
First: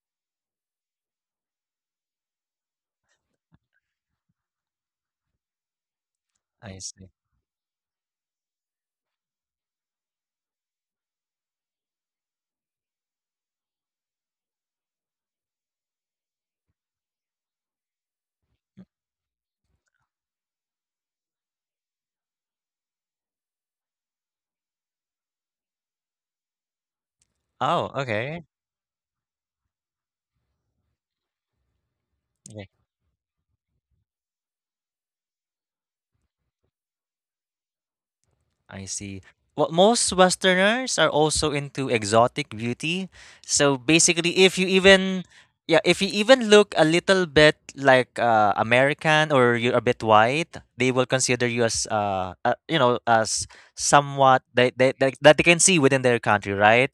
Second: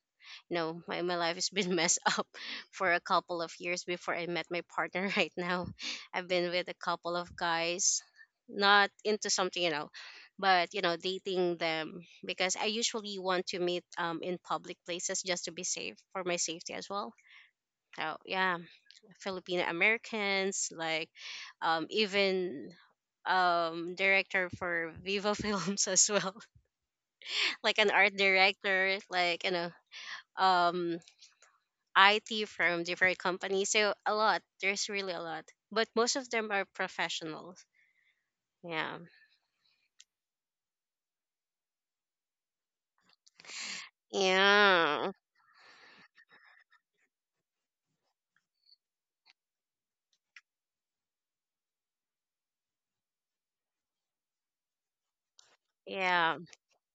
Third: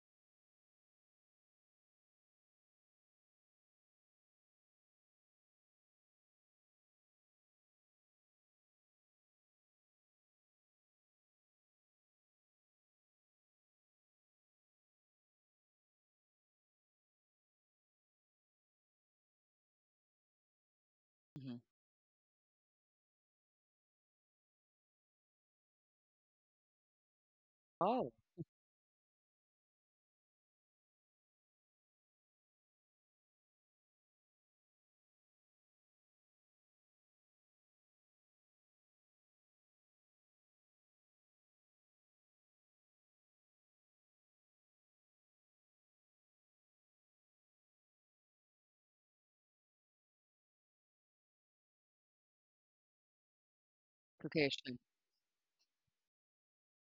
No, my life has been messed up for a couple of years before I met my partner right now. I've been with a I see. couple of guys, not into something, you know, but, you know, dating them because I usually want to meet, in public places just to be safe for my safety as well. So, yeah, Filipino Americans, like, Hmm. Even, director for Viva Films as well, like Oh, an Oh, art okay. director, like, you know, um IT Okay, from different companies. So a lot. There's really a lot. But most of them are professionals. I Yeah. see. Well, most Westerners are also into exotic beauty. So basically, if you Yeah. even, yeah, if you even look a little bit like American or you're a bit white, they will consider you as, you know, as somewhat vacation. That they can see within their Yeah. country, right?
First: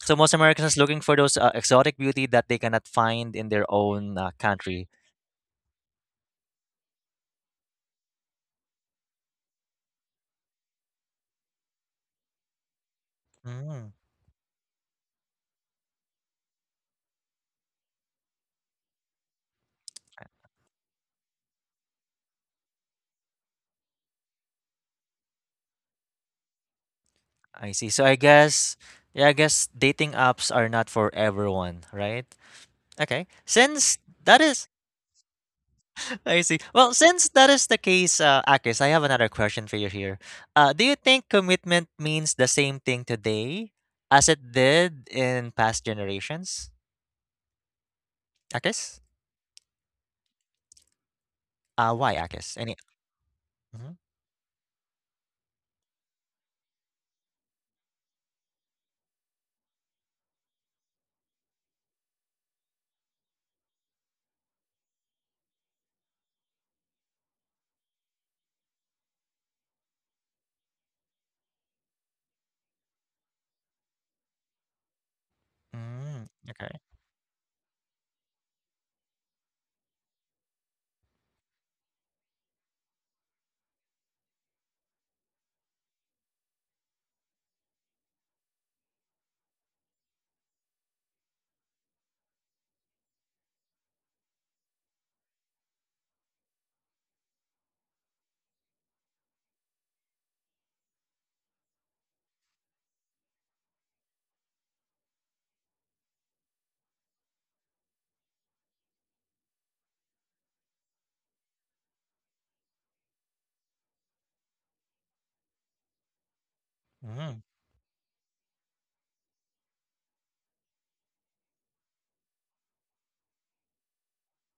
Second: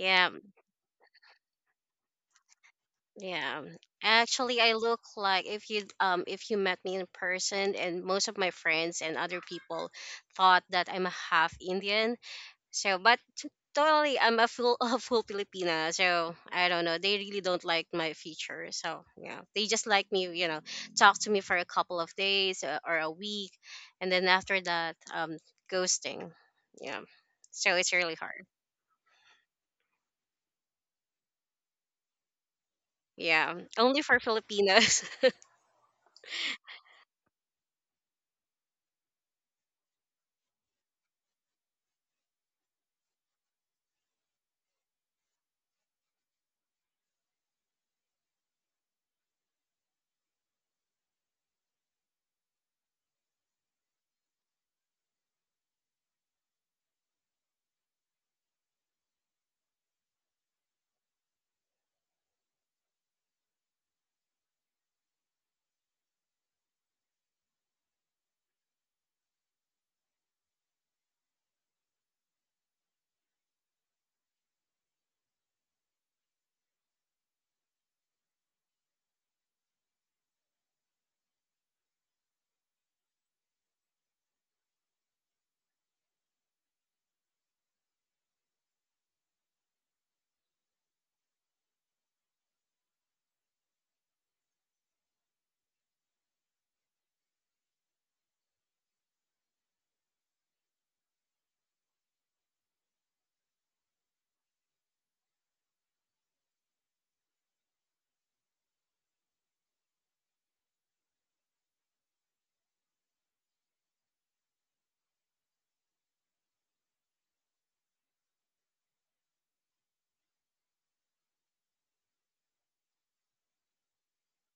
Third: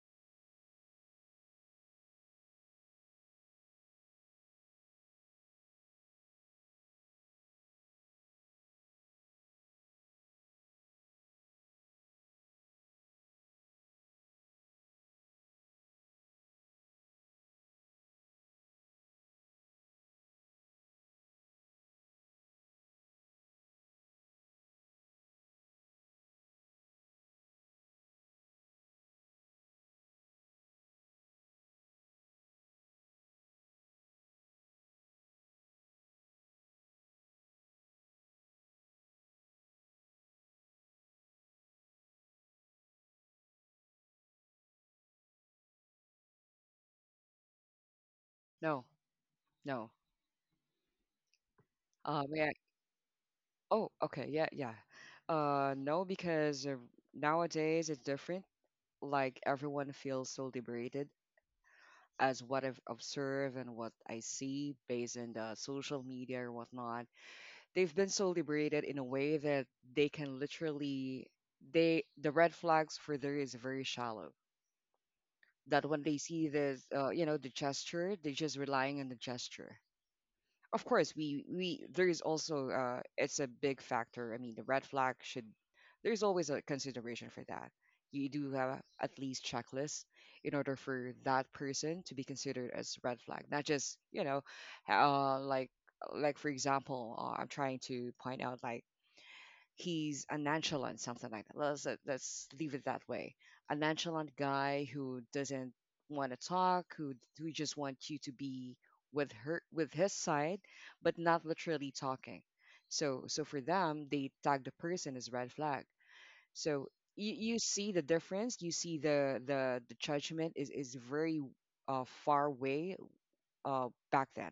So most Americans looking for those exotic beauty that they cannot find in Yeah. their own Actually I country. look like, if you met me in person, and most of my friends and other people thought that I'm a half Indian. So, but Mm. totally, I'm a full a full Filipina. So I don't know. They really don't like my feature. So yeah, they just like me. You know, talk to me for a couple of days, or a week, and then after that, ghosting. Yeah. I So see. it's So really I hard. guess, yeah, I guess dating apps are not for everyone, right? Okay. Yeah, Since only for that is, Filipinas. I see. Well, since that is the case, Akis, I have another question for you here. Do you think commitment means the same thing today as it did in past generations? No, Akis? no. Why, Yeah. Akis? Any? Oh, Mm-hmm. okay. Yeah, yeah. No, because nowadays it's different. Like everyone feels so liberated, as what I've observed and what I see based on the social media or whatnot. They've been so liberated in a way that they can literally, the red flags for there is very shallow. That when they Mm, see okay. this, the gesture, they're just relying on the gesture. Of course, we there is also, it's a big factor. I mean, the red flag should, there's always a consideration for that. You do have at least checklists in order for that person to be considered as red flag, not just like, for example, I'm trying to point out, like, he's a nonchalant, something like that. Let's let's leave it that way. A nonchalant guy who doesn't want to talk, who just wants you to be with her, with his side, but not literally talking. So for them, they tag the person as red flag. So, Mm-hmm. You see the difference. You see the the judgment is very far away. Back then,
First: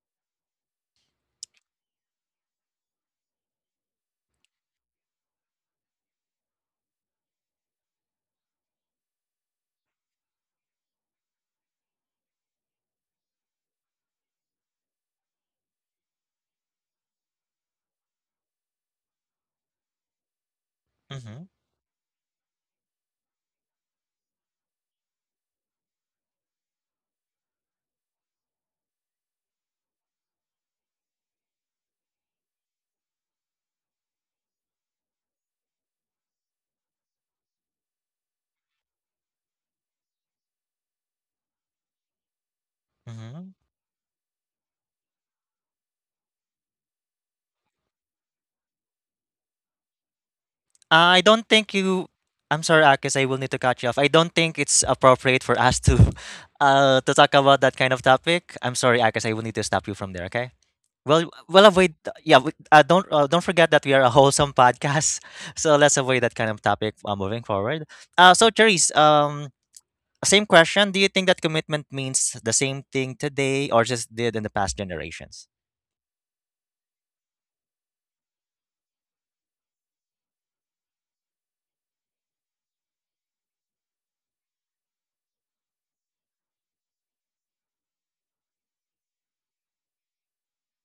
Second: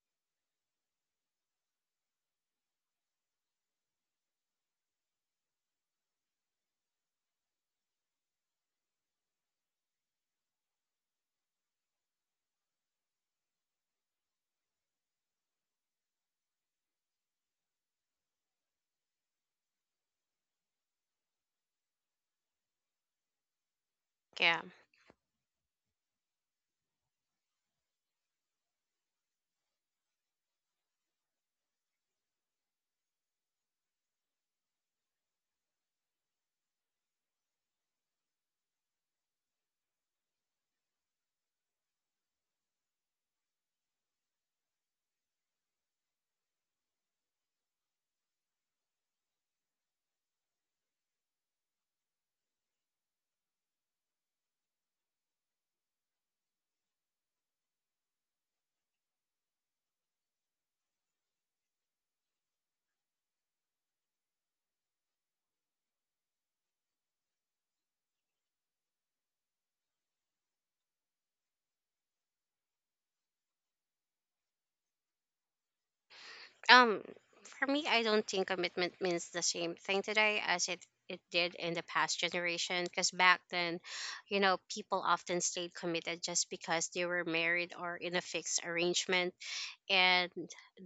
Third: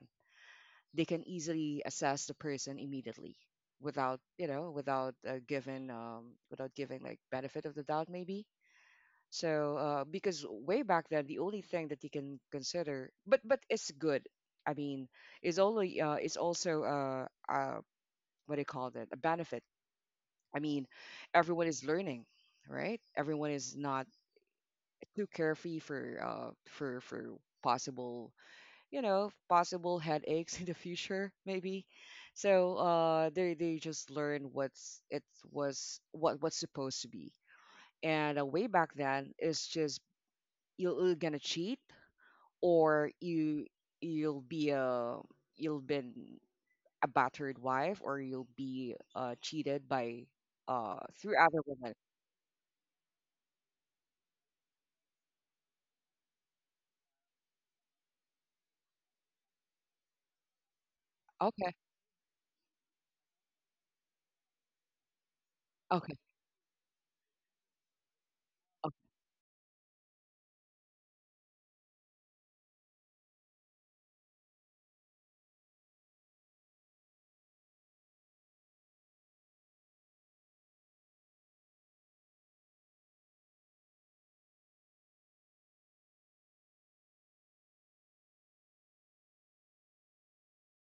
they can easily assess the person immediately, without without giving, without giving like benefit of the doubt, maybe. So because way back then, the only thing that you can consider, but it's good, I mean, is only is also, uh, what do you call that, a benefit, I mean, Mm-hmm. everyone is learning, right? Everyone is not Yeah. too carefree for possible, possible headaches in the future, maybe. So they just learn what's it was, what's supposed to be. And way back then, it's just you're either gonna cheat, or Mm-hmm. you, you'll be a, you'll been a battered wife, or you'll be cheated by I three don't other think women. you. I'm sorry, Akis. I will need to cut you off. I don't think it's appropriate for us to, to talk about that kind of topic. I'm sorry, Akis. I will need to stop you from there. Okay. Well, Okay, well, avoid. Yeah, don't forget that we are a wholesome podcast, so let's okay. avoid that kind of topic moving forward. So, Okay. Therese, same question. Do you think that commitment means the same thing today or just did in the past generations? Um, for me, I don't think commitment means the same thing today as it did in the past generation. Because back then, you know, people often stayed committed just because they were married or in a fixed arrangement, and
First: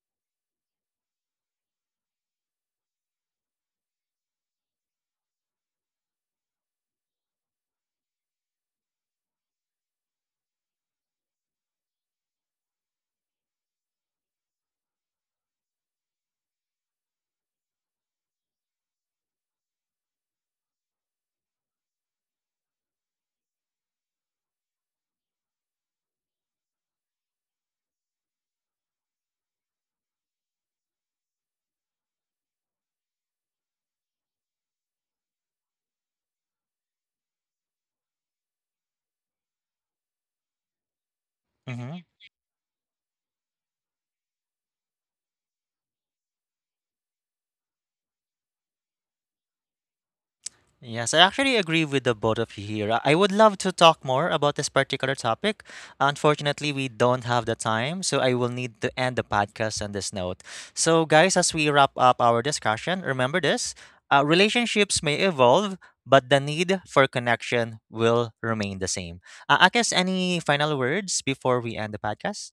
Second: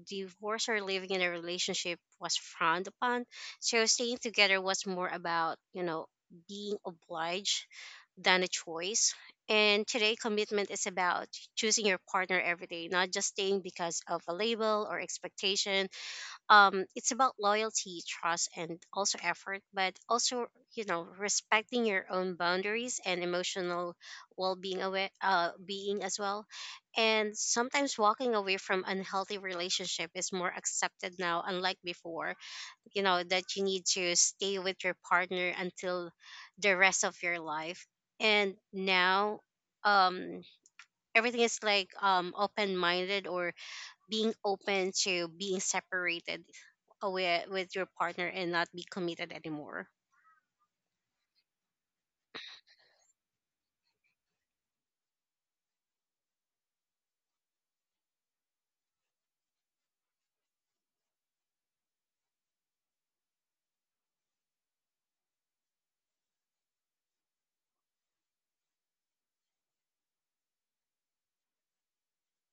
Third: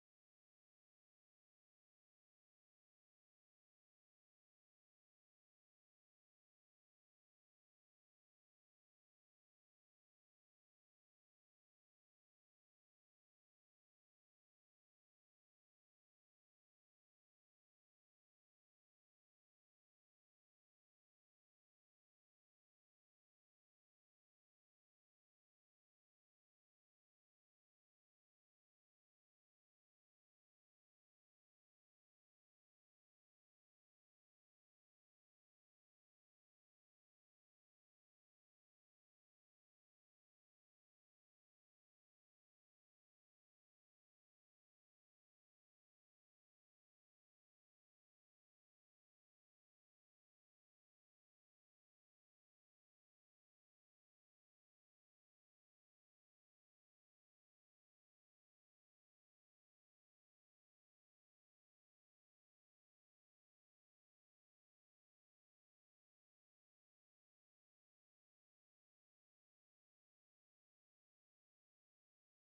divorce or living in a relationship was frowned upon. So staying together was more about, you know, being obliged than a choice. And today, commitment is about choosing your partner every day, not just staying because of a label or expectation. It's about loyalty, trust, and also effort, but also, you know, respecting your own boundaries and emotional well-being, aware, being as well. And sometimes walking away from unhealthy relationship is more accepted now, unlike before. You know that you need to stay with your partner until the rest of your life. And now, um everything is like, Mhm. Open minded, or being open to being separated with, your partner, and not be committed anymore. Yes, I actually agree with the both of you here. I would love to talk more about this particular topic. Unfortunately, we don't have the time, so I will need to end the podcast on this note. So, guys, as we wrap up our discussion, remember this relationships may evolve, but the need for connection will remain the same. Akis, any final words before we end the podcast?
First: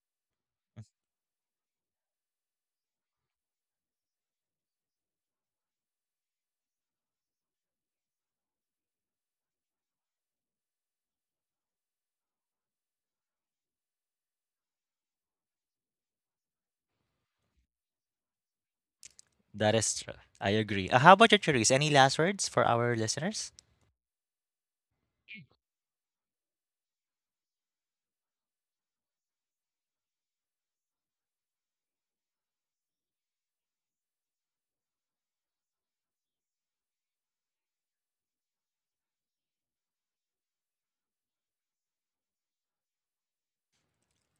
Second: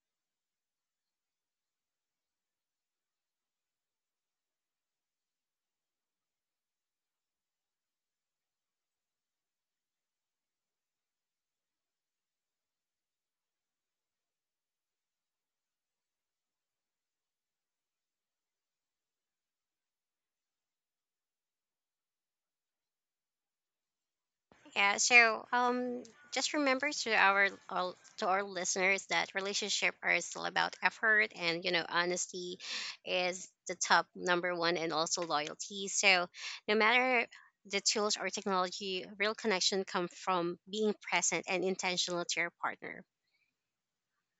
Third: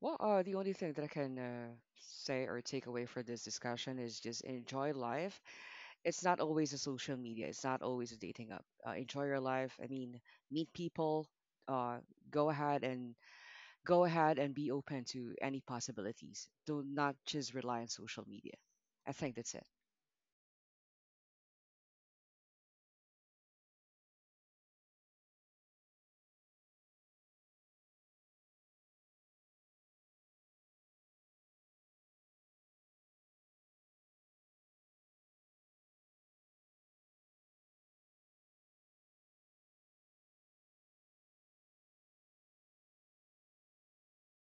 Well, the only thing that I can say or take away for this discussion is, just enjoy life. It's not always a social media. It's not always a dating app. Enjoy your life. I mean, meet people. Uh, go ahead and be open to any possibilities. Do not just rely on social media. I think that's it. That is true. I agree. How about you, Therese? Any last words for our listeners? Yeah, so, just remember to our to our listeners that relationship are still about effort, and, you know, honesty is the top number one, and also loyalty. So no matter the tools or technology, real connection come from being present and intentional to your partner.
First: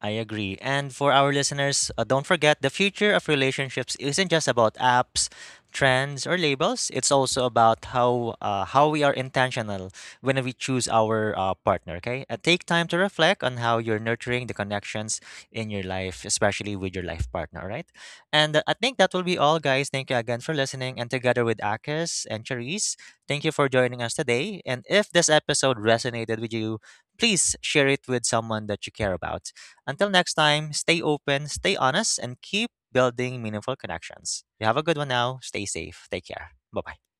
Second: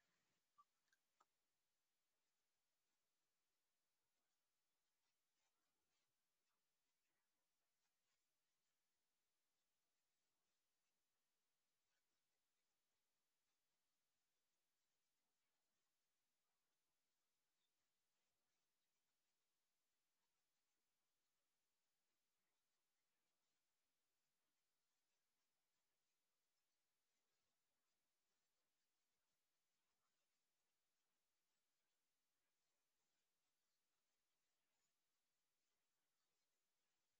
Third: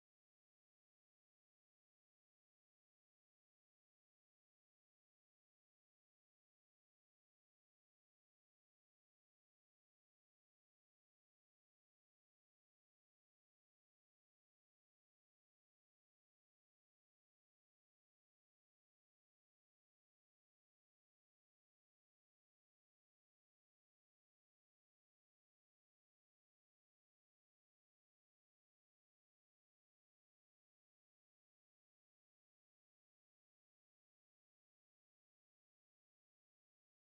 I agree. And for our listeners, don't forget the future of relationships isn't just about apps, trends, or labels. It's also about how we are intentional when we choose our partner. Okay, take time to reflect on how you're nurturing the connections in your life, especially with your life partner. All right. And I think that will be all, guys. Thank you again for listening. And together with Akis and Charisse, thank you for joining us today. And if this episode resonated with you, please share it with someone that you care about. Until next time, stay open, stay honest, and keep building meaningful connections. You have a good one now. Stay safe. Take care. Bye bye.